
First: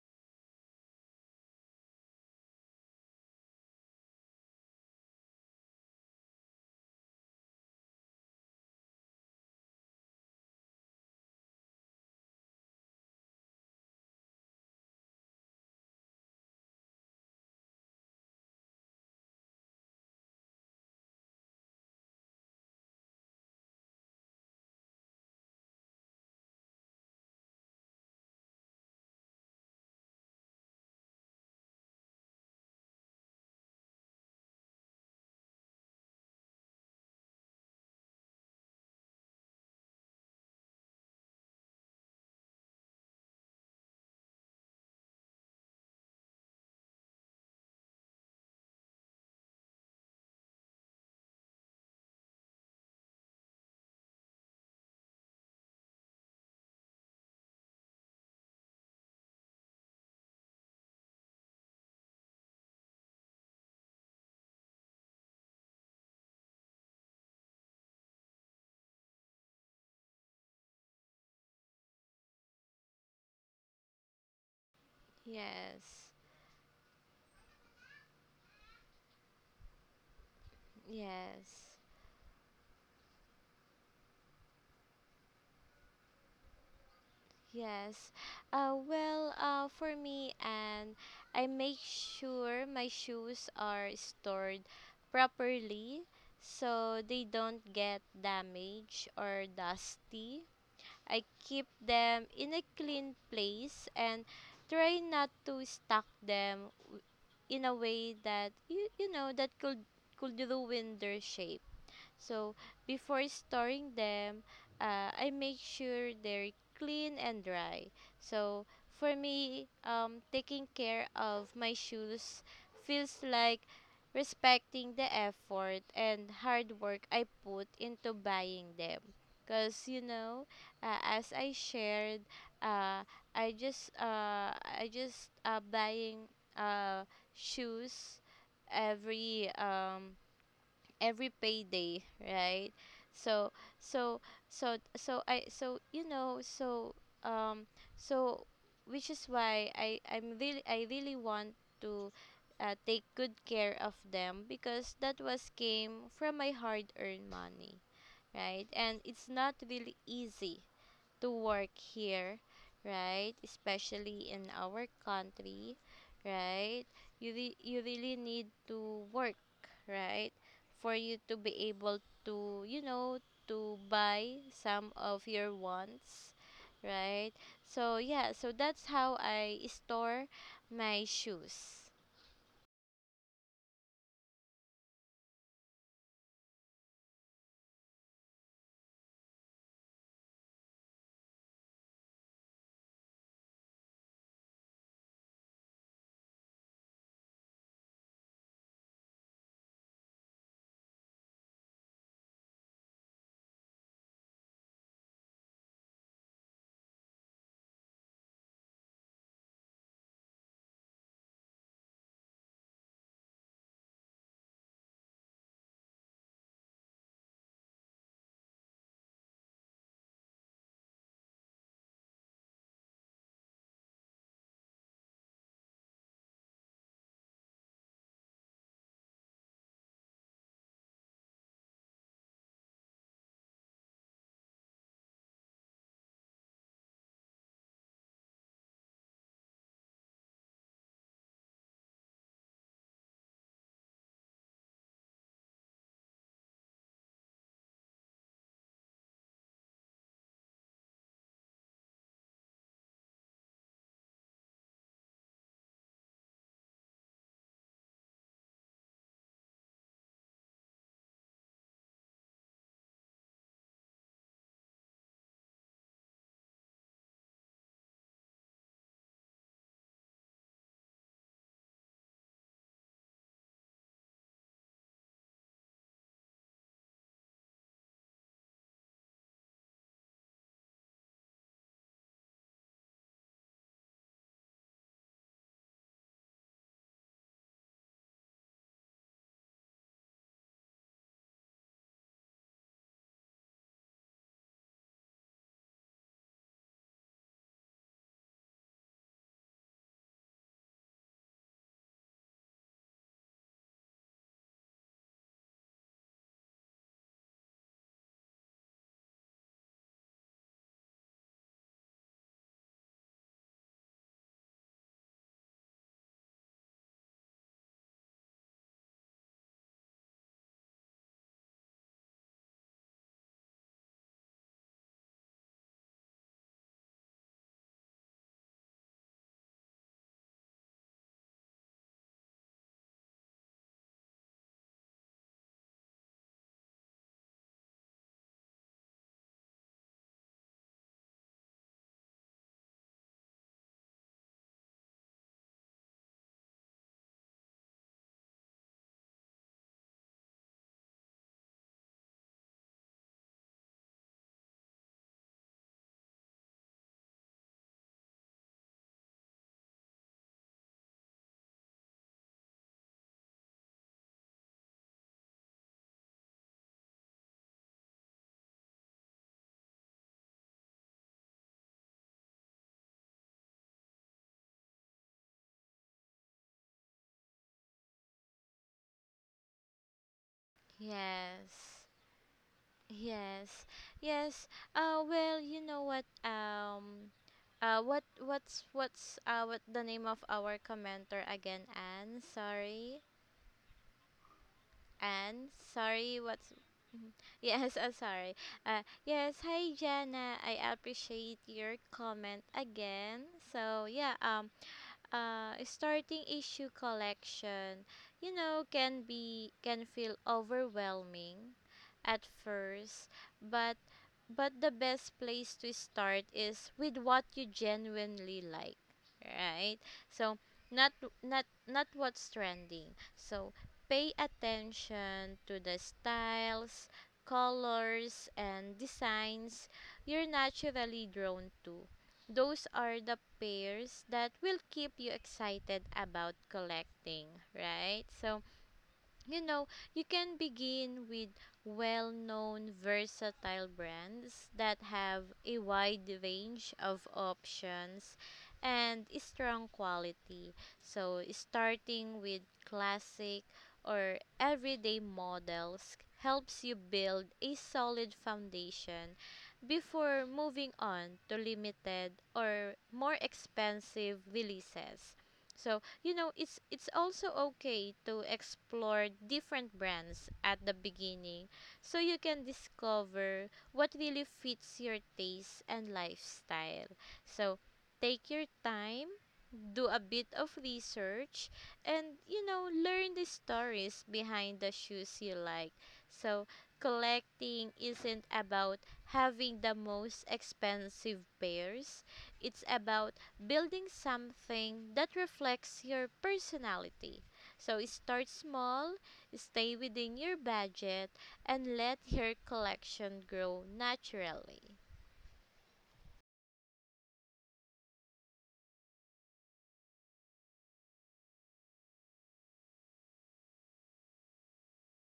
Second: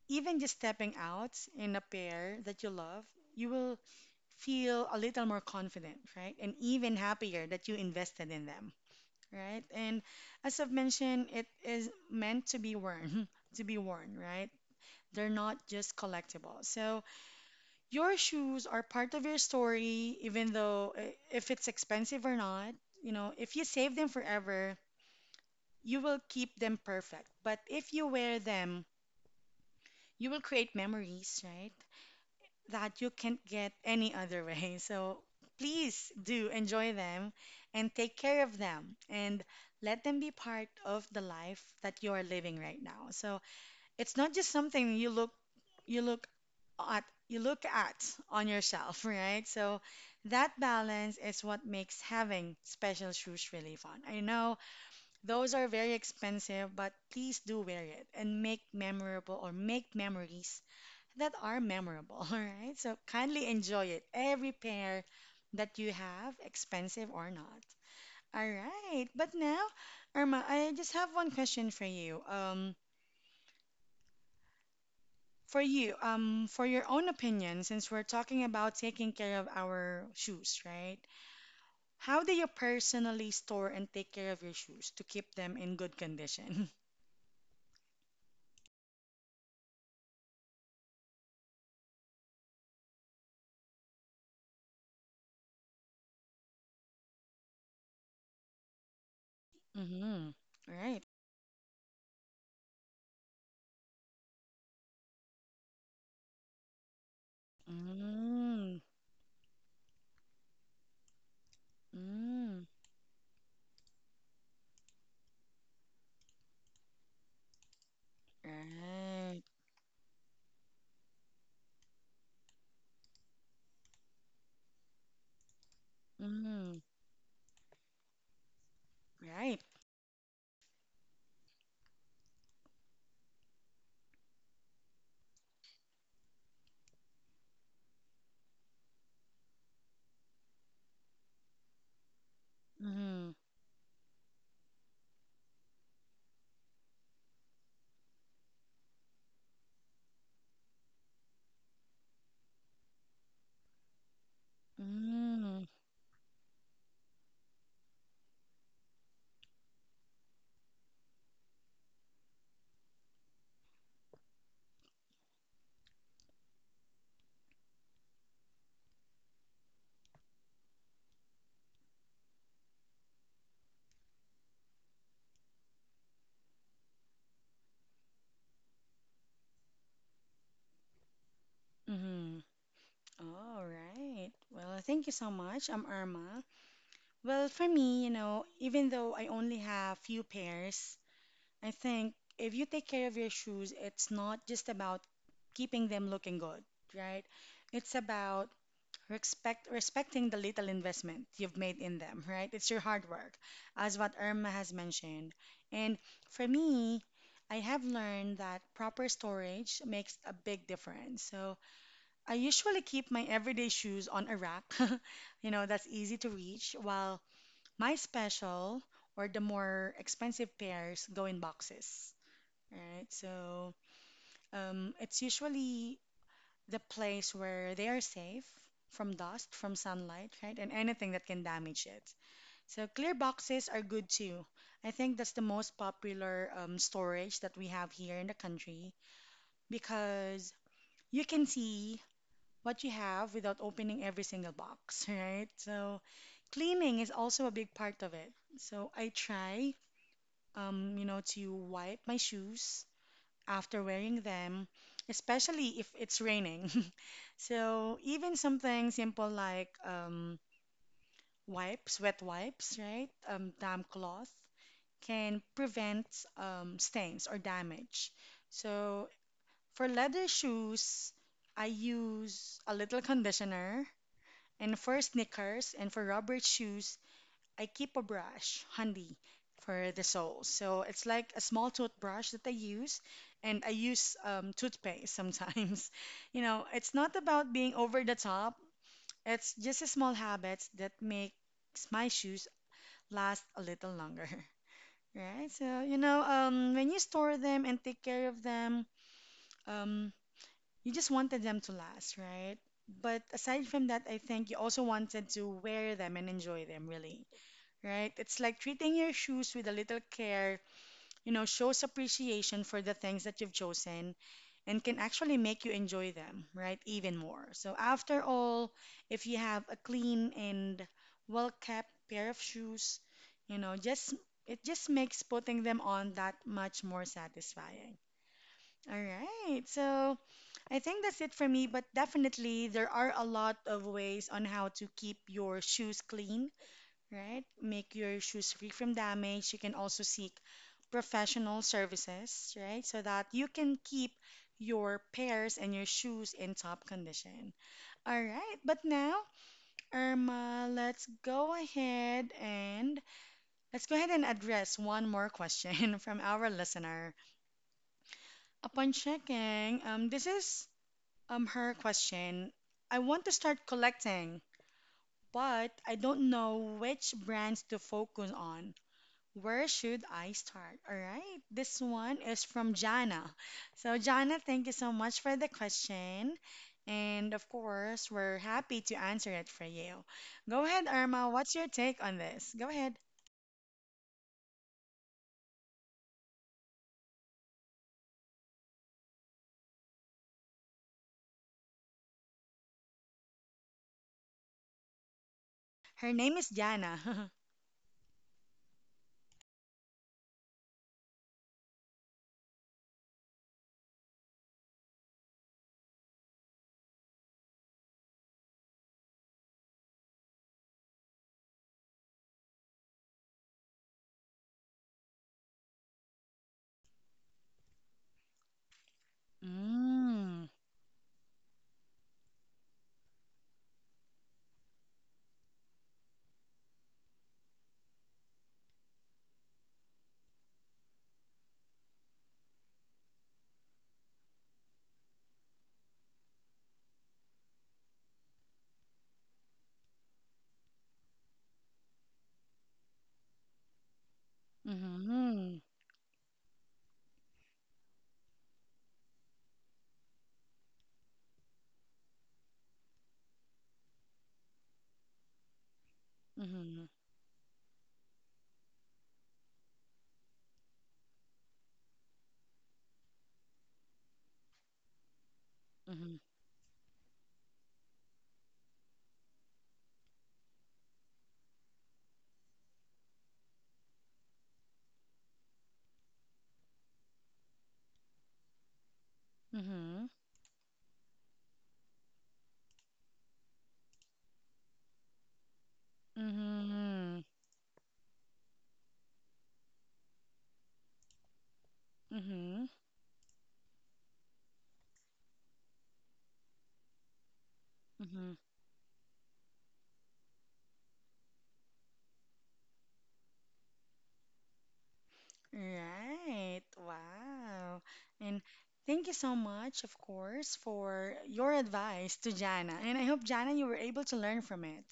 S1: even just stepping out in a pair that you love, you will feel a little more confident, right? And even happier that you invested in them, right? And as I've mentioned, it is meant to be worn, to be worn, right? They're not just collectible. So your shoes are part of your story, even though if it's expensive or not, you know, if you save them forever, you will keep them perfect. But if you wear them you will create memories, right? That you can't get any other way. So please do enjoy them and take care of them and let them be part of the life that you are living right now. So it's not just something you look you look at on yourself, right? So that balance is what makes having special shoes really fun. I know those are very expensive, but please do wear it and make memories that are memorable, right? So kindly enjoy it, every pair that you have, expensive or not. All right. But now, Irma, I just have one question for you. For you,
S2: Yes.
S1: for your own opinion, since we're talking about taking care of our shoes, right?
S2: Yes,
S1: How do you personally store and take care of your shoes to keep them in good condition?
S2: yes. For me, and I make sure my shoes are stored properly so they don't get damaged or
S1: Mm-hmm.
S2: dusty.
S1: Right.
S2: I keep them in a clean place and try not to stack them, in a way that
S1: Mm,
S2: you know, that could ruin their shape. So
S1: mm,
S2: before storing them, I make sure they're clean and dry. So for
S1: right.
S2: me, taking care of my shoes feels like respecting the effort and hard
S1: Mm,
S2: work I put into buying them.
S1: right.
S2: Cause you know, as I shared, uh, I just buying, uh, shoes every, every payday, right?
S1: Mm.
S2: So so so so I so you know so um so which is why I really want to, take good care of them because that was
S1: Mm,
S2: came from my hard earned money, right? And it's not really easy to work here, right? Especially in our country, right? You really need to work, right? For you to be able to, you know, to buy some of your wants, right? So yeah, so that's how I store my shoes.
S1: mm-hmm. All right. Well, thank you so much. I'm Irma. Well, for me, you know, even though I only have few pairs, I think if you take care of your shoes, it's not just about keeping them looking good, right? It's about respecting the little investment you've made in them, right? It's your hard work, as what Irma has mentioned. And for me, I have learned that proper storage makes a big difference. So I usually keep my everyday shoes on a rack, you know, that's easy to reach, while my special or the more expensive pairs go in boxes. All right, so it's usually the place where they are safe from dust, from sunlight, right, and anything that can damage it. So clear boxes are good too. I think that's the most popular storage that we have here in the country because you can see what you have without opening every single box, right? So cleaning is also a big part of it. So I try, you know, to wipe my shoes after wearing them, especially if it's raining. So even something simple like wet wipes, right? Damp cloth can prevent stains or damage. So for leather shoes, I use a little conditioner. And for sneakers and for Robert's shoes, I keep a brush handy for the soles. So it's like a small toothbrush that I use, and I use toothpaste sometimes. You know, it's not about being over the top, it's just a small habits that makes my shoes last a little longer. Right? So, you know, when you store them and take care of them, um, you just wanted them to last, right? But aside from that, I think you also wanted to wear them and enjoy them, really, right? It's like treating your shoes with a little care, you know, shows appreciation for the things that you've chosen and can actually make you enjoy them, right? Even more. So, after all, if you have a clean and well kept pair of shoes, you know, just it just makes putting them on that much more satisfying. All right. So, I think that's it for me, but definitely there are a lot of ways on how to keep your shoes clean, right? Make your shoes free from damage. You can also seek professional services, right? So that you can keep your pairs and your shoes in top condition. All right, but now, Irma, let's go ahead and address one more question from our listener. Upon checking, this is her question. I want to start collecting, but I don't know which brands to focus on. Where should I start? All right. This one is from Jana. So, Jana, thank you so much for the question. And of course, we're happy to answer it for you. Go ahead, Irma. What's your
S2: Yes.
S1: take on this? Go ahead.
S2: Yes. Yes. You know what what's what the name of our commenter again? Anne, sorry, Anne, sorry.
S1: Her name
S2: What's...
S1: is
S2: Mhm.
S1: Jana.
S2: Yes, sorry. Yes. Hi, Jana. I appreciate your comment again. So yeah, starting issue collection, you know, can feel overwhelming at first, but, the best place to start is with what you genuinely like, right? So
S1: Mm.
S2: not not what's trending. So pay attention to the styles, colors and designs you're naturally drawn to. Those are the pairs that will keep you excited about collecting, right? So you know, you can begin with well known versatile brands that have a
S1: Mm-hmm.
S2: wide range of options and strong quality. So, starting with classic or everyday models helps you
S1: Mm-hmm.
S2: build a solid foundation before moving on to limited or more expensive releases. So, you
S1: Mm-hmm.
S2: know, it's also okay to explore different brands at the beginning, so you can discover what really fits your taste and lifestyle. So take your time, do a
S1: Mm-hmm.
S2: bit of research, and you know, learn the stories behind the shoes you like. So
S1: Mm-hmm.
S2: collecting isn't about having the most expensive pairs, it's about building something that reflects your personality. So start
S1: Mm-hmm.
S2: small, stay within your budget, and let your collection grow naturally.
S1: Right. Wow. And thank you so much, of course, for your advice to Jana. And I hope, Jana, you were able to learn from it.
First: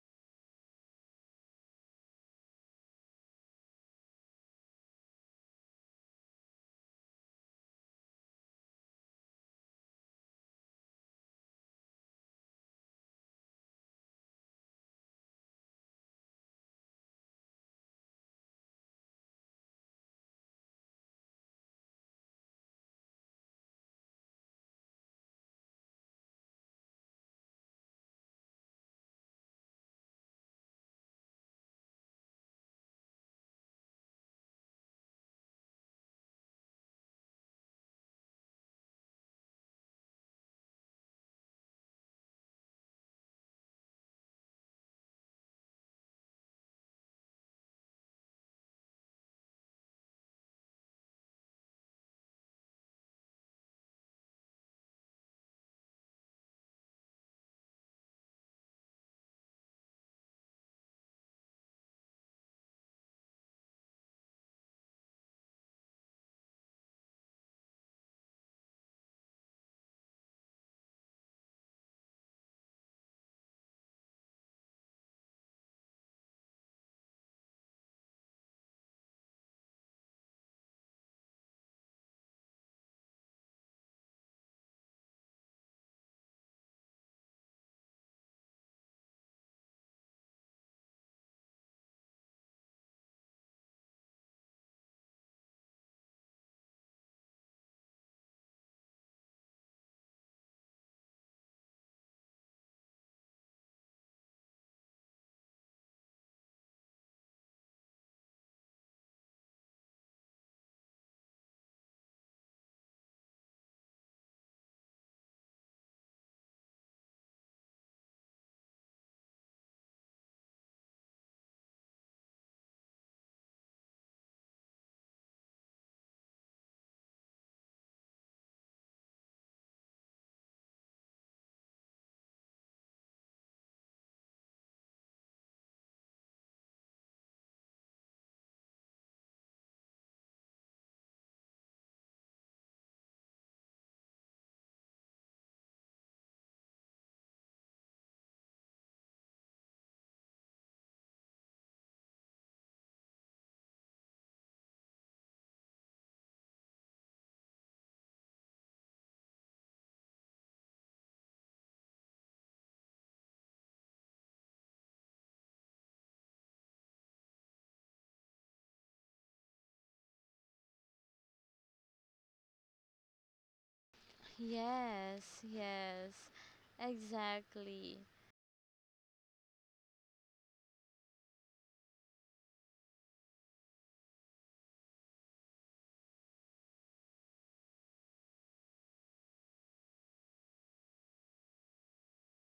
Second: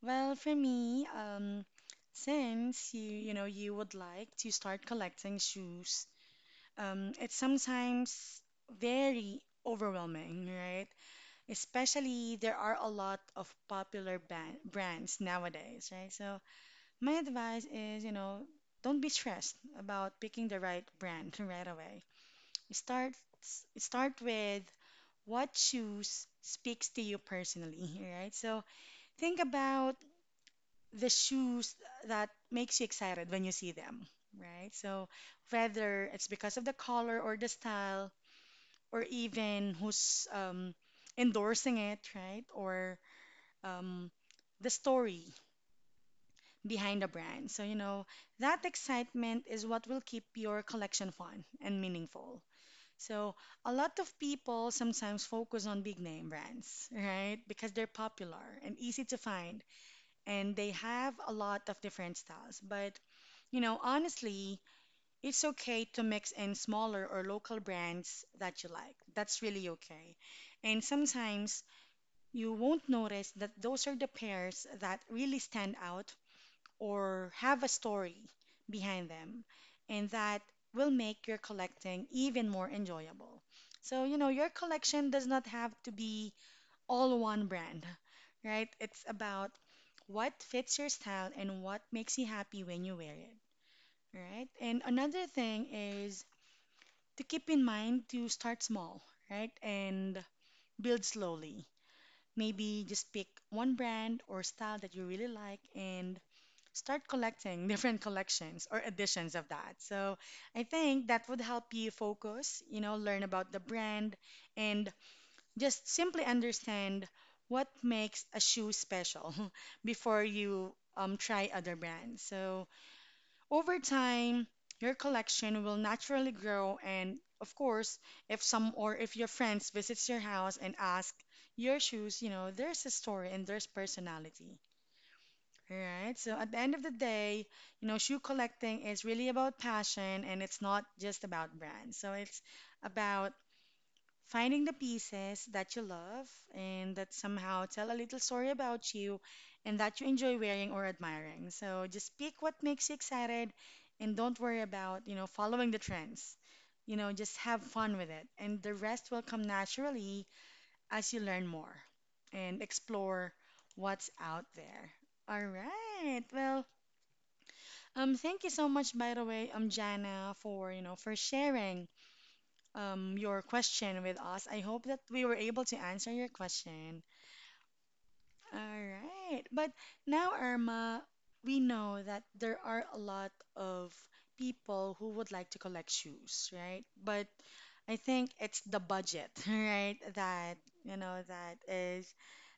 S1: Well, for me, since you, you would like to start collecting shoes, it's sometimes very overwhelming, right? Especially there are a lot of popular ban brands nowadays, right? So my advice is, you know, don't be stressed about picking the right brand right away. Start start with what shoes speaks to you personally, right? So think about the shoes that makes you excited when you see them, right? So whether it's because of the color or the style or even who's endorsing it, right? Or um, the story behind a brand. So, you know, that excitement is what will keep your collection fun and meaningful. So, a lot of people sometimes focus on big name brands, right? Because they're popular and easy to find and they have a lot of different styles. But, you know, honestly, it's okay to mix in smaller or local brands that you like. That's really okay. And sometimes you won't notice that those are the pairs that really stand out or have a story behind them, and that will make your collecting even more enjoyable. So, you know, your collection does not have to be all one brand, right? It's about what fits your style and what makes you happy when you wear it, right? And another thing is to keep in mind to start small, right? And build slowly. Maybe just pick one brand or style that you really like and start collecting different collections or editions of that. So I think that would help you focus, you know, learn about the brand and just simply understand what makes a shoe special before you try other brands. So over time, your collection will naturally grow and of course, if some or if your friends visits your house and ask your shoes, you know, there's a story and there's personality. All right. So at the end of the day, you know, shoe collecting is really about passion and it's not just about brands. So it's about finding the pieces that you love and that somehow tell a little story about you and that you enjoy wearing or admiring. So just pick what makes you excited and don't worry about, you know, following the trends. You know, just have fun with it and the rest will come naturally as you learn more and explore what's out there. All right. Well, thank you so much, by the way, Jana, for sharing your question with us. I hope that we
S2: Yes,
S1: were able to answer your
S2: yes,
S1: question.
S2: exactly.
S1: All right. But now, Irma, we know that there are a lot of people who would like to collect shoes, right? But I think it's the budget, right? That you know that is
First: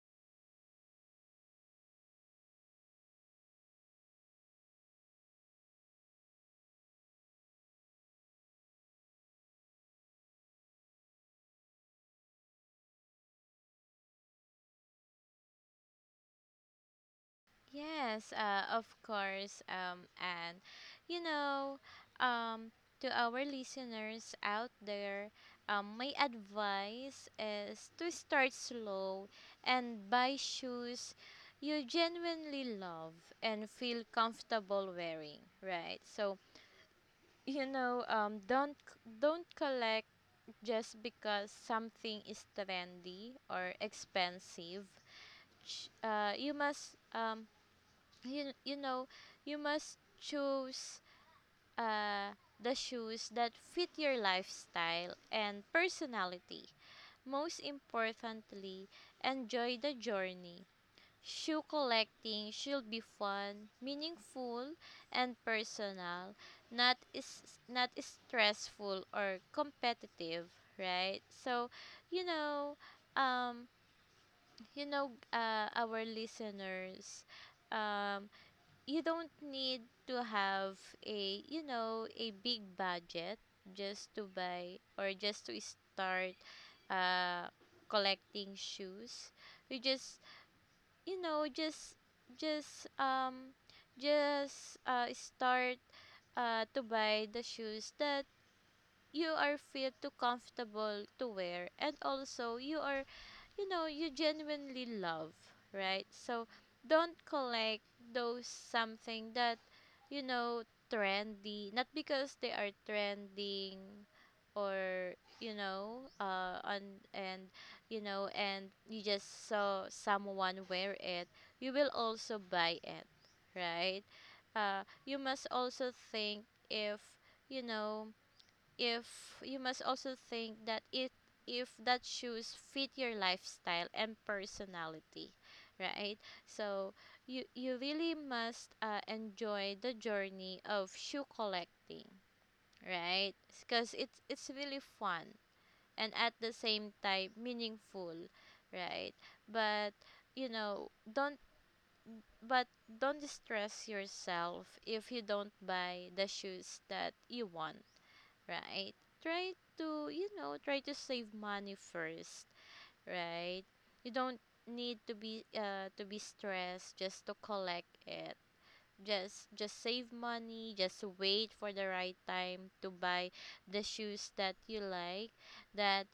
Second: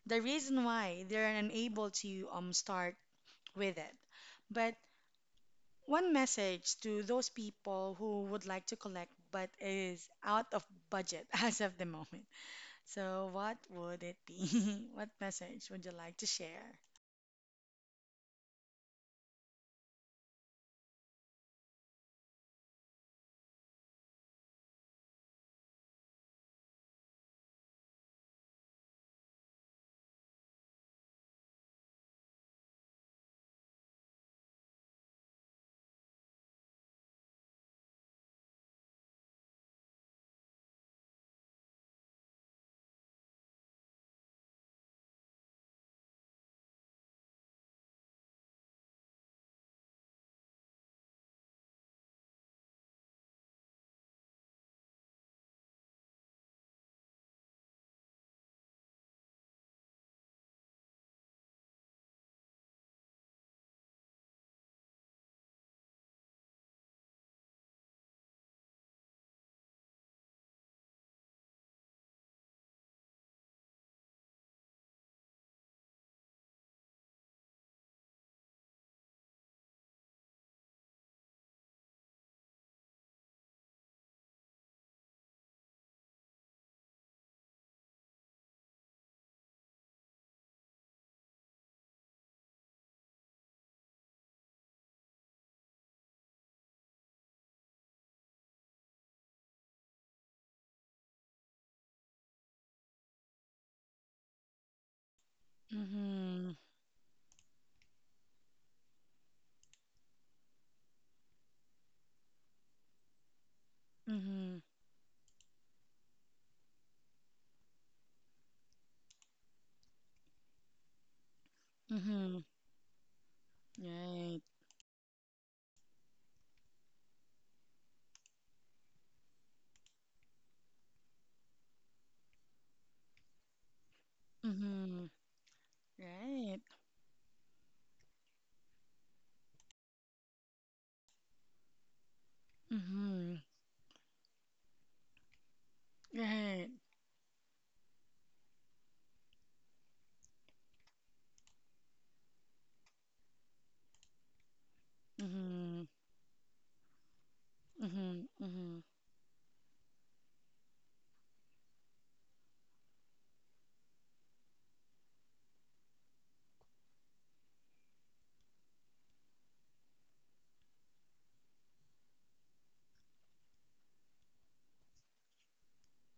S1: the reason why they're unable to start with it. But one message to those people who would like to collect but is out of budget as of the moment. So, what would it be? What message would you like to share?
S2: Yes, of course. And you know, um, to our listeners out there, my advice is to start slow and buy shoes you genuinely love and feel comfortable wearing. Right. So you know, don't collect just because something is trendy or expensive. Ch- you must you you know You must choose, uh the shoes that fit your lifestyle and personality. Most importantly, enjoy the journey. Shoe collecting should be fun, meaningful, and personal, not is not stressful or competitive, right? So you know um our listeners, um you don't need to have, a you know a big budget, just to buy or just to start, uh collecting shoes. You just, you know just just um start, to buy the shoes that you are feel too comfortable to wear, and also you are, you know, you genuinely love, right? So
S1: Mm-hmm.
S2: don't collect those something that, you know, trendy, not because they are trending,
S1: Mm-hmm.
S2: or you know uh on and you know, and you just saw someone wear it, you will
S1: Mm-hmm.
S2: also buy it, right?
S1: Right.
S2: You must also think if, you know, if you must also think that it, if that shoes fit your lifestyle and
S1: Mm-hmm.
S2: personality, right?
S1: Right.
S2: So you really must, enjoy the journey of shoe collecting,
S1: Mm-hmm.
S2: right? Because it's, really fun, and at the
S1: Right.
S2: same time meaningful, right? But you know don't but don't distress yourself if you don't
S1: Mm-hmm.
S2: buy the shoes that you want,
S1: Mm-hmm. Mm-hmm.
S2: right? Try to, you know, try to save money first, right? You don't need to be, stressed just to collect it. Just save money, just wait for the right time to buy the shoes that you like that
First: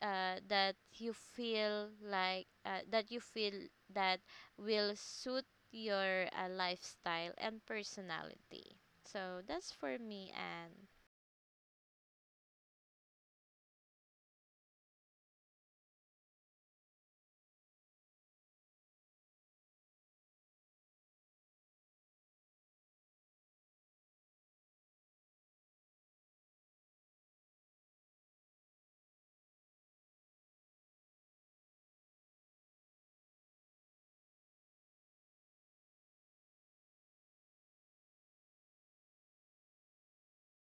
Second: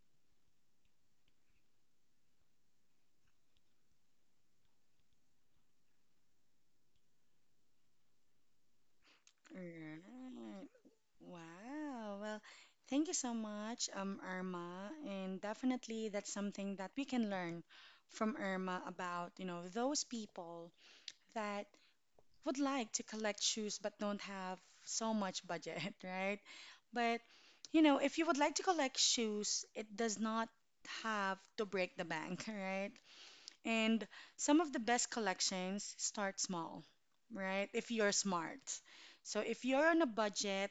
S2: that you feel like that you feel that will suit your lifestyle and personality. So that's for me
S1: Mm.
S2: and
S1: Wow. Well, thank you so much, Irma. And definitely that's something that we can learn from Irma about, you know, those people that would like to collect shoes but don't have so much budget, right? But, you know, if you would like to collect shoes, it does not have to break the bank, right? And some of the best collections start small, right? If you're smart. So if you're on a budget,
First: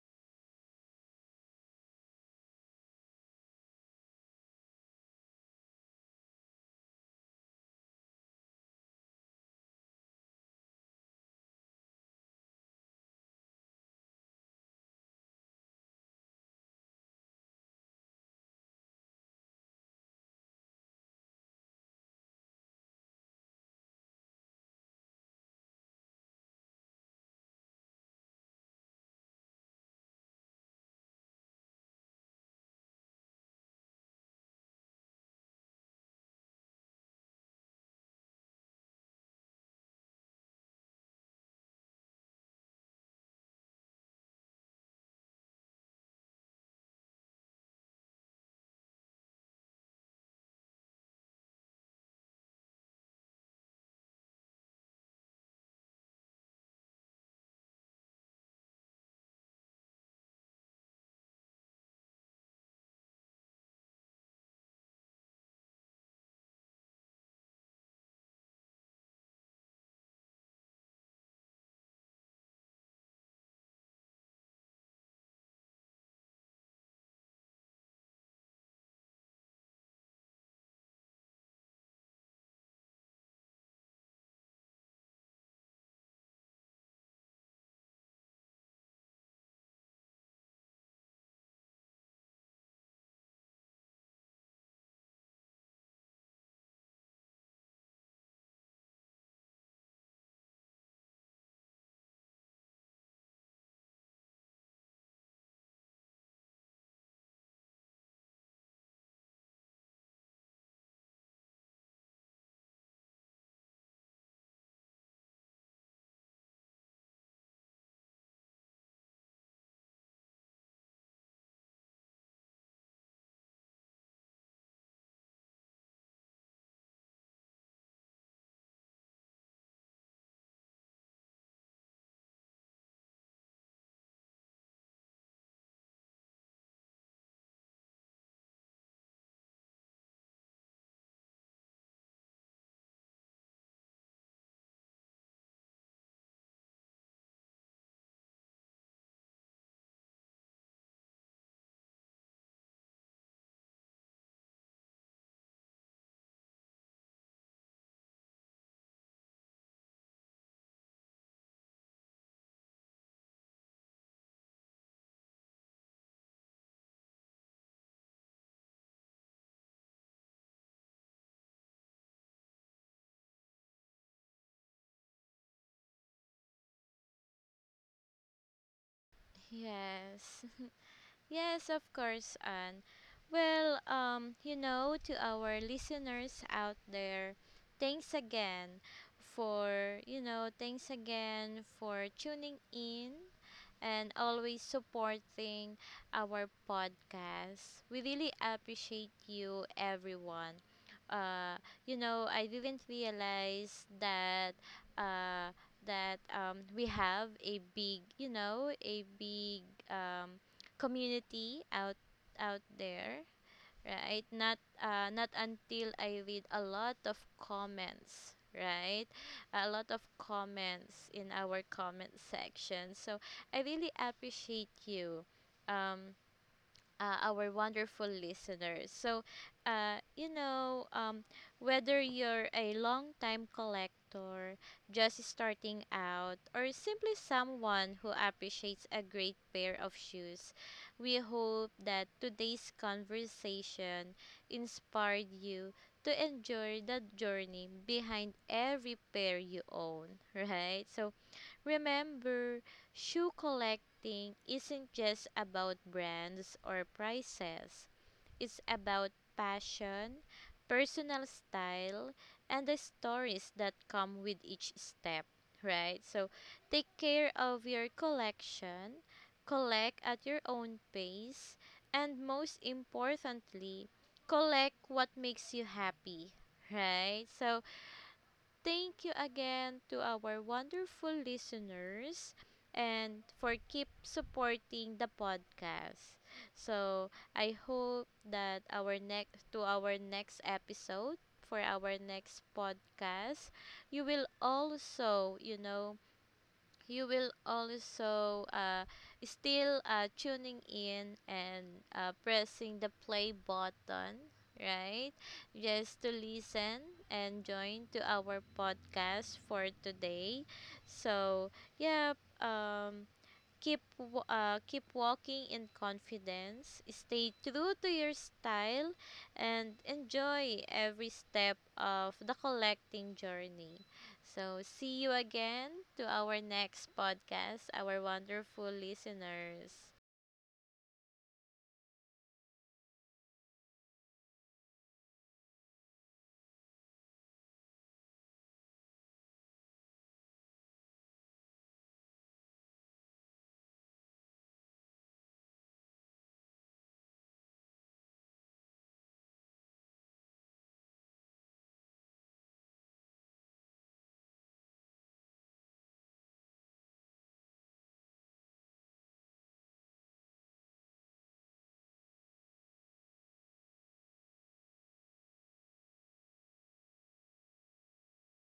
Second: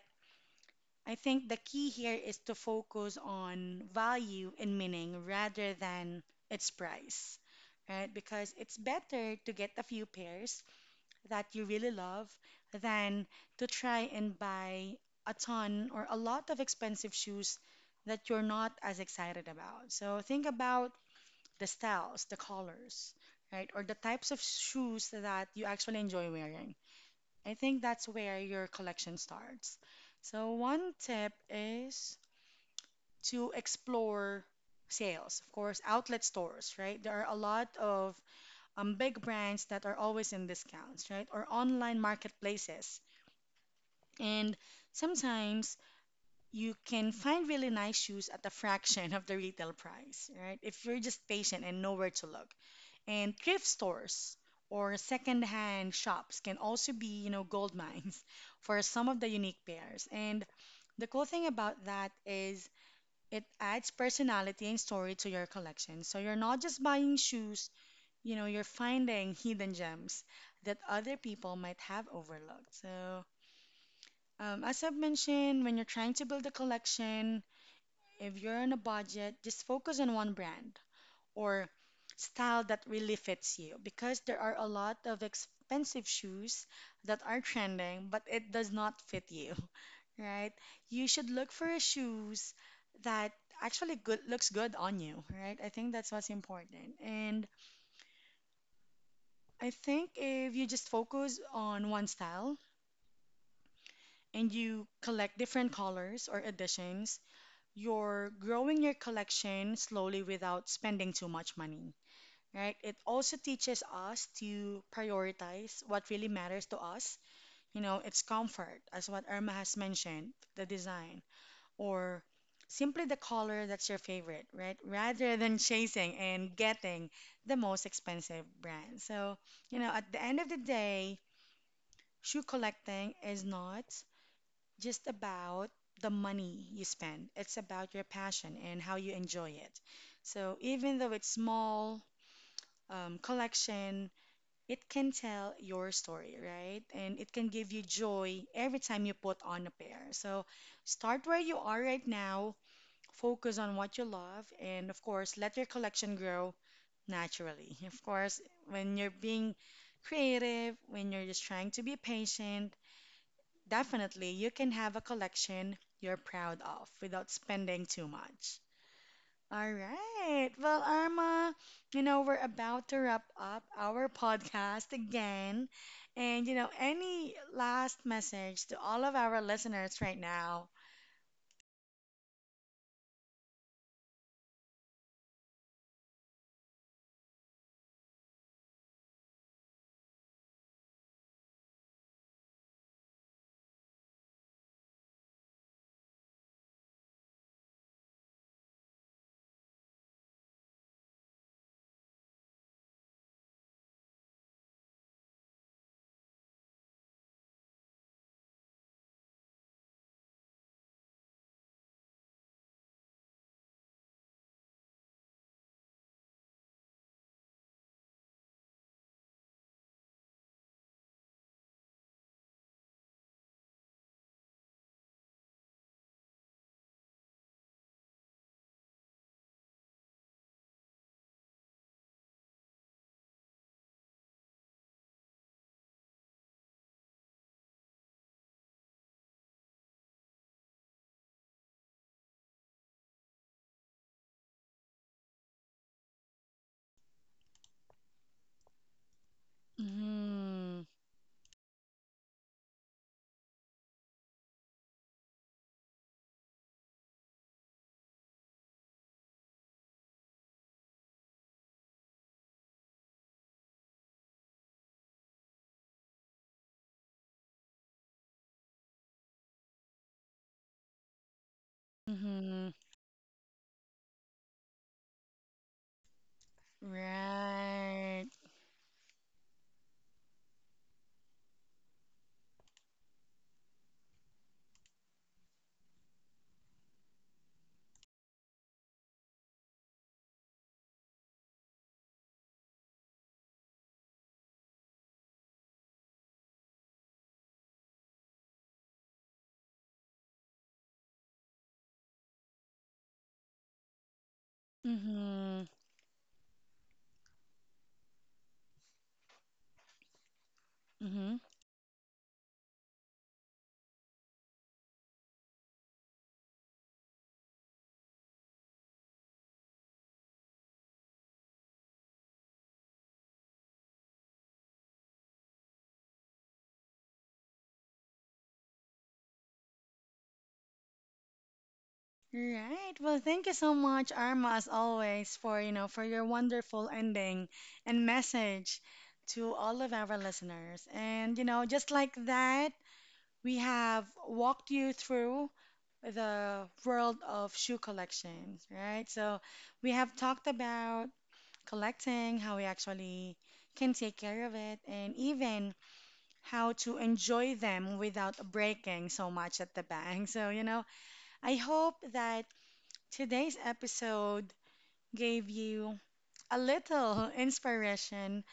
S1: I think the key here is to focus on value and meaning rather than its price, right? Because it's better to get a few pairs that you really love than to try and buy a ton or a lot of expensive shoes that you're not as excited about. So think about the styles, the colors, right? Or the types of shoes that you actually enjoy wearing. I think that's where your collection starts. So, one tip is to explore sales, of course, outlet stores, right? There are a lot of big brands that are always in discounts, right? Or online marketplaces. And sometimes you can find really nice shoes at a fraction of the retail price, right? If you're just patient and know where to look. And thrift stores or secondhand shops can also be, you know, gold mines for some of the unique pairs. And the cool thing about that is it adds personality and story to your collection. So you're not just buying shoes, you know, you're finding hidden gems that other people might have overlooked. So, as I've mentioned, when you're trying to build a collection, if you're on a budget, just focus on one brand or style that really fits you because there are a lot of expensive shoes that are trending but it does not fit you right? You should look for a shoes that actually good looks good on you, right? I think that's what's important. And I think if you just focus on one style and you collect different colors or editions, you're growing your collection slowly without spending too much money, right? It also teaches us to prioritize what really matters to us. You know, it's comfort, as what Irma has mentioned, the design, or simply the color that's your favorite, right? Rather than chasing and getting the most expensive brand. So, you know, at the end of the day, shoe collecting is not just about the money you spend, it's about your passion and how you enjoy it. So, even though it's small, collection, it can tell your story, right? And it can give you joy every time you put on a pair. So start where you are right now, focus on what you love, and of course, let your collection grow naturally. Of course, when you're being creative, when you're just trying to be patient, definitely you can have a collection you're proud of without spending too much. All right. Well, Arma, you know, we're about to wrap up our podcast again. And, you know, any last message to all of our listeners right
S2: yes.
S1: now?
S2: Yes, of course, Anne. Well, you know, to our listeners out there, thanks again for tuning in and always supporting our podcast. We really appreciate you, everyone. Uh, you know, I didn't realize that uh, we have a big um, community out there, right? Not until I read a lot of comments, right? A lot of comments in our comment section. So I really appreciate you. Um, our wonderful listeners. So, uh, you know, um, whether you're a long-time collector, just starting out, or simply someone who appreciates a great pair of shoes, we hope that today's conversation inspired you to enjoy the journey behind every pair you own,
S1: Mm-hmm.
S2: right? So, remember, shoe collecting isn't just about brands or prices, it's about passion, personal style, and the stories that come with each step, right? So take care of your collection, collect at your own pace, and most
S1: Mm-hmm.
S2: importantly, collect what makes you happy, right? So
S1: Right.
S2: thank you again to our wonderful listeners and for keep supporting the podcast. So, I hope that our next episode for our next podcast, you will also, you know, you will also still tuning in and pressing the play button, right,
S1: Mm-hmm.
S2: just to listen and join to our podcast for today.
S1: Mm-hmm.
S2: So yeah. um keep walking in confidence, stay true to your style, and enjoy every step of the collecting journey. So see you again to our next podcast, our wonderful listeners.
S1: Right. Well, thank you so much, Arma, as always, for, you know, for your wonderful ending and message to all of our listeners. And, you know, just like that, we have walked you through the world of shoe collections, right? So we have talked about collecting, how we actually can take care of it, and even how to enjoy them without breaking so much at the bank. So, you know, I hope that today's episode gave you a little inspiration,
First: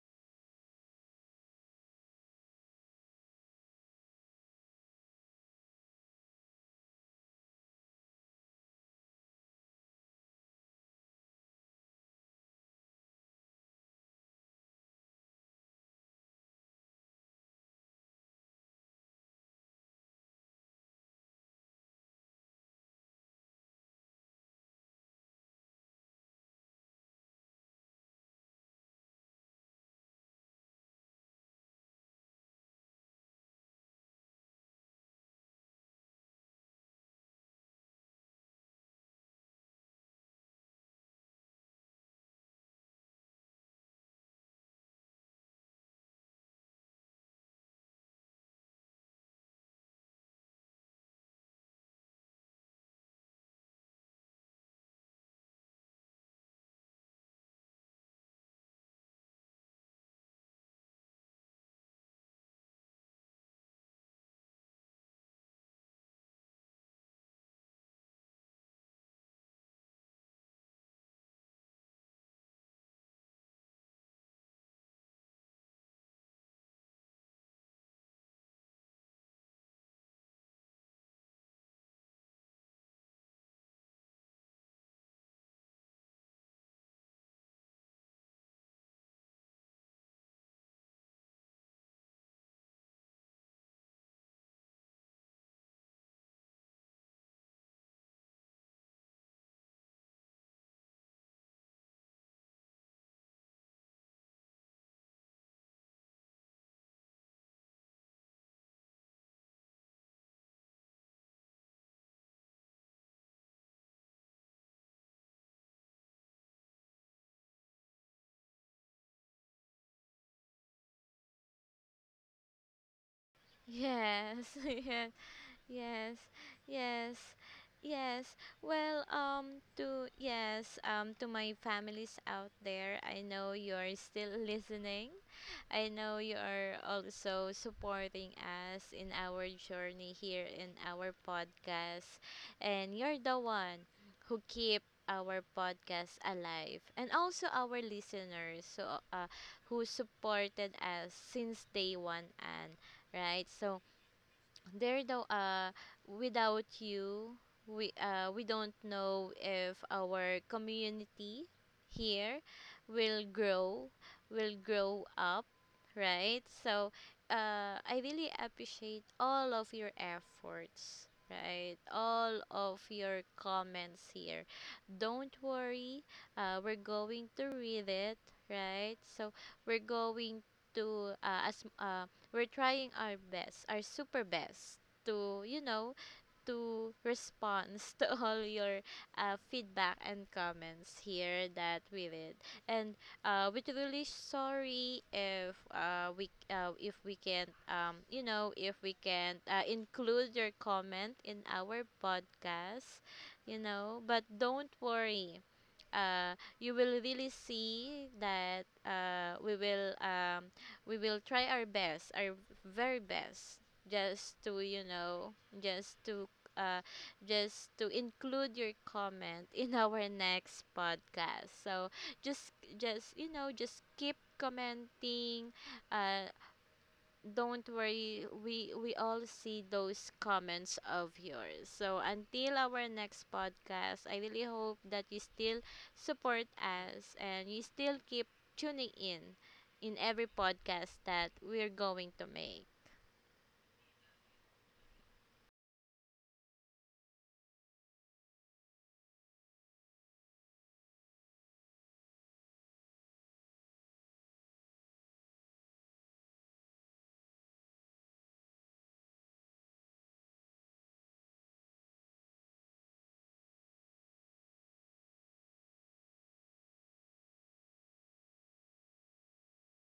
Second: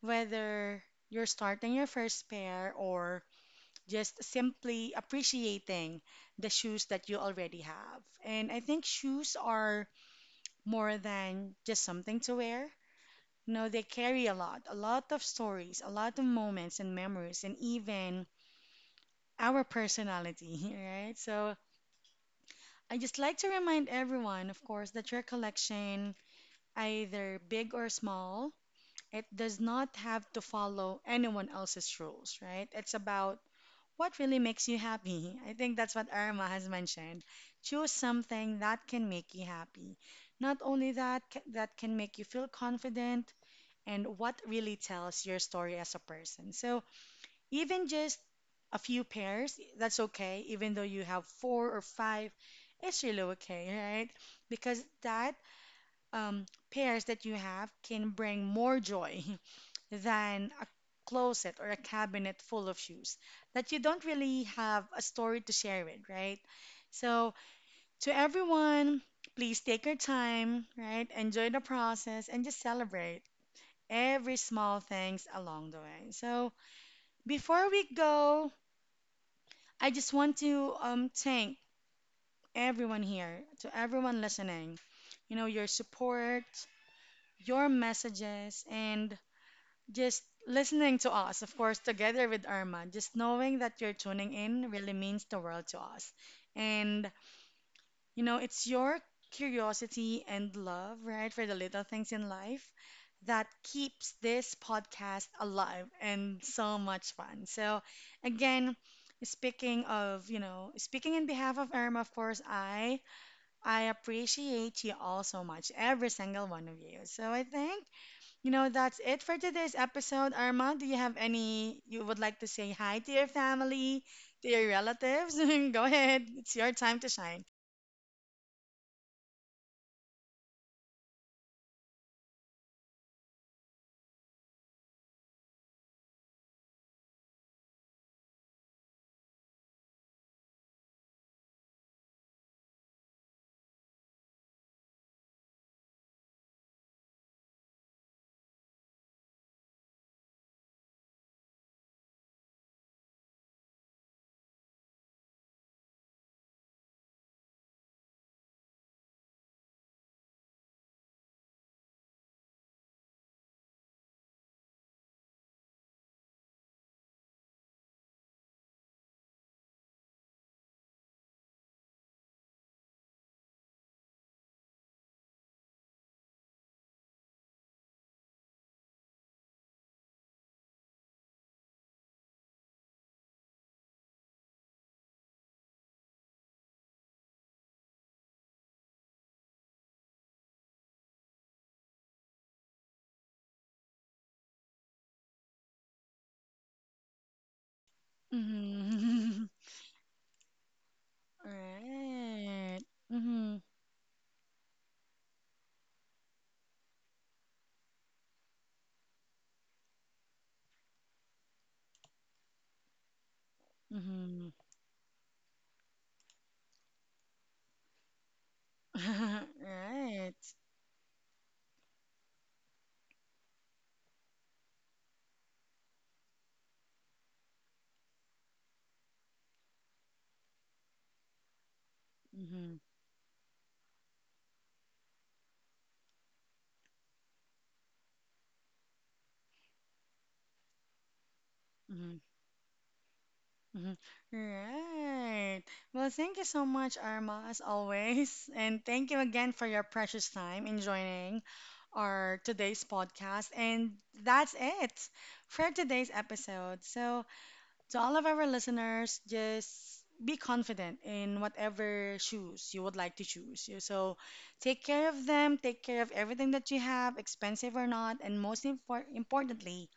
S1: whether you're starting your first pair or just simply appreciating the shoes that you already have. And I think shoes are more than just something to wear. No, they carry a lot of stories, a lot of moments and memories, and even our personality, right? So I just like to remind everyone, of course, that your collection, either big or small, it does not have to follow anyone else's rules, right? It's about what really makes you happy? I think that's what Irma has mentioned. Choose something that can make you happy. Not only that, that can make you feel confident and what really tells your story as a person. So even just a few pairs, that's okay. Even though you have four or five, it's really okay, right? Because that um, pairs that you have can bring more joy than a closet or a cabinet full of shoes that you don't really have a story to share with, right? So, to everyone, please take your time, right? Enjoy the process and just celebrate every small things along the way. So, before we go, I just want to thank everyone here, to everyone listening. You know, your support, your messages, and just listening to us, of course, together with Irma. Just knowing that you're tuning in really means the world to us. And, you know, it's your curiosity and love, right, for the little things in life that keeps this podcast alive and so much fun. So, again, speaking of, you know, speaking in behalf of Irma, of course, I appreciate you all so much, every single one of you. So I think you know, that's it for today's episode. Armand, do you have any you would like to say hi to your family, to
S2: Yes.
S1: your
S2: Yeah.
S1: relatives? Go
S2: Yes,
S1: ahead. It's your time to
S2: yes,
S1: shine.
S2: yes. Well, to yes, to my families out there, I know you're still listening. I know you are also supporting us in our journey here in our podcast, and you're the one who keep our podcast alive, and also our listeners, so, who supported us since day one, and right. So there though without you, we don't know if our community here will grow, will grow up. Right? So I really appreciate all of your efforts, right, all of your comments here. Don't worry, we're going to read it, right? So we're going to as we're trying our best, our super best to, you know, to respond to all your feedback and comments here that we read. And we're really sorry if we if we can you know, if we can
S1: Mm-hmm.
S2: include your comment in our
S1: Right.
S2: podcast,
S1: Mm-hmm.
S2: you know. But don't worry, you will really see that we will try our best, our very best, just
S1: Mm-hmm.
S2: to you know, just to uh, just to include your comment in our
S1: Right.
S2: next podcast. So just just you know, just keep commenting, uh, don't worry, we all see those comments of yours. So until
S1: Mm-hmm.
S2: our next podcast, I really hope that you still support us and you still keep tuning in every podcast that we're going to make.
S1: Mhm. Right. Well, thank you so much, Arma, as always. And thank you again for your precious time in joining our today's podcast. And that's it for today's episode. So, to all of our listeners, just be confident in whatever shoes you would like to choose. You- So, take care of them, take care of everything that you have, expensive or not, and most importantly,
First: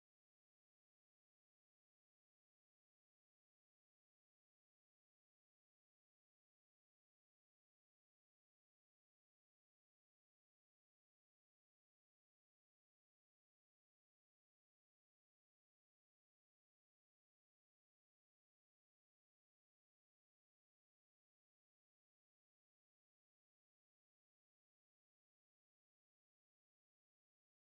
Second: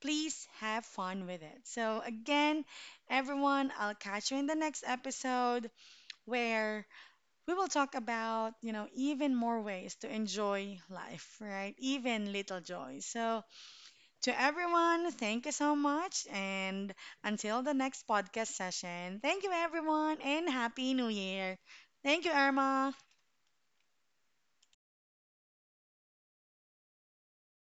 S1: please have fun with it. So, again, everyone, I'll catch you in the next episode where we will talk about, you know, even more ways to enjoy life, right? Even little joys. So, to everyone, thank you so much. And until the next podcast session, thank you, everyone, and Happy New Year. Thank you, Irma.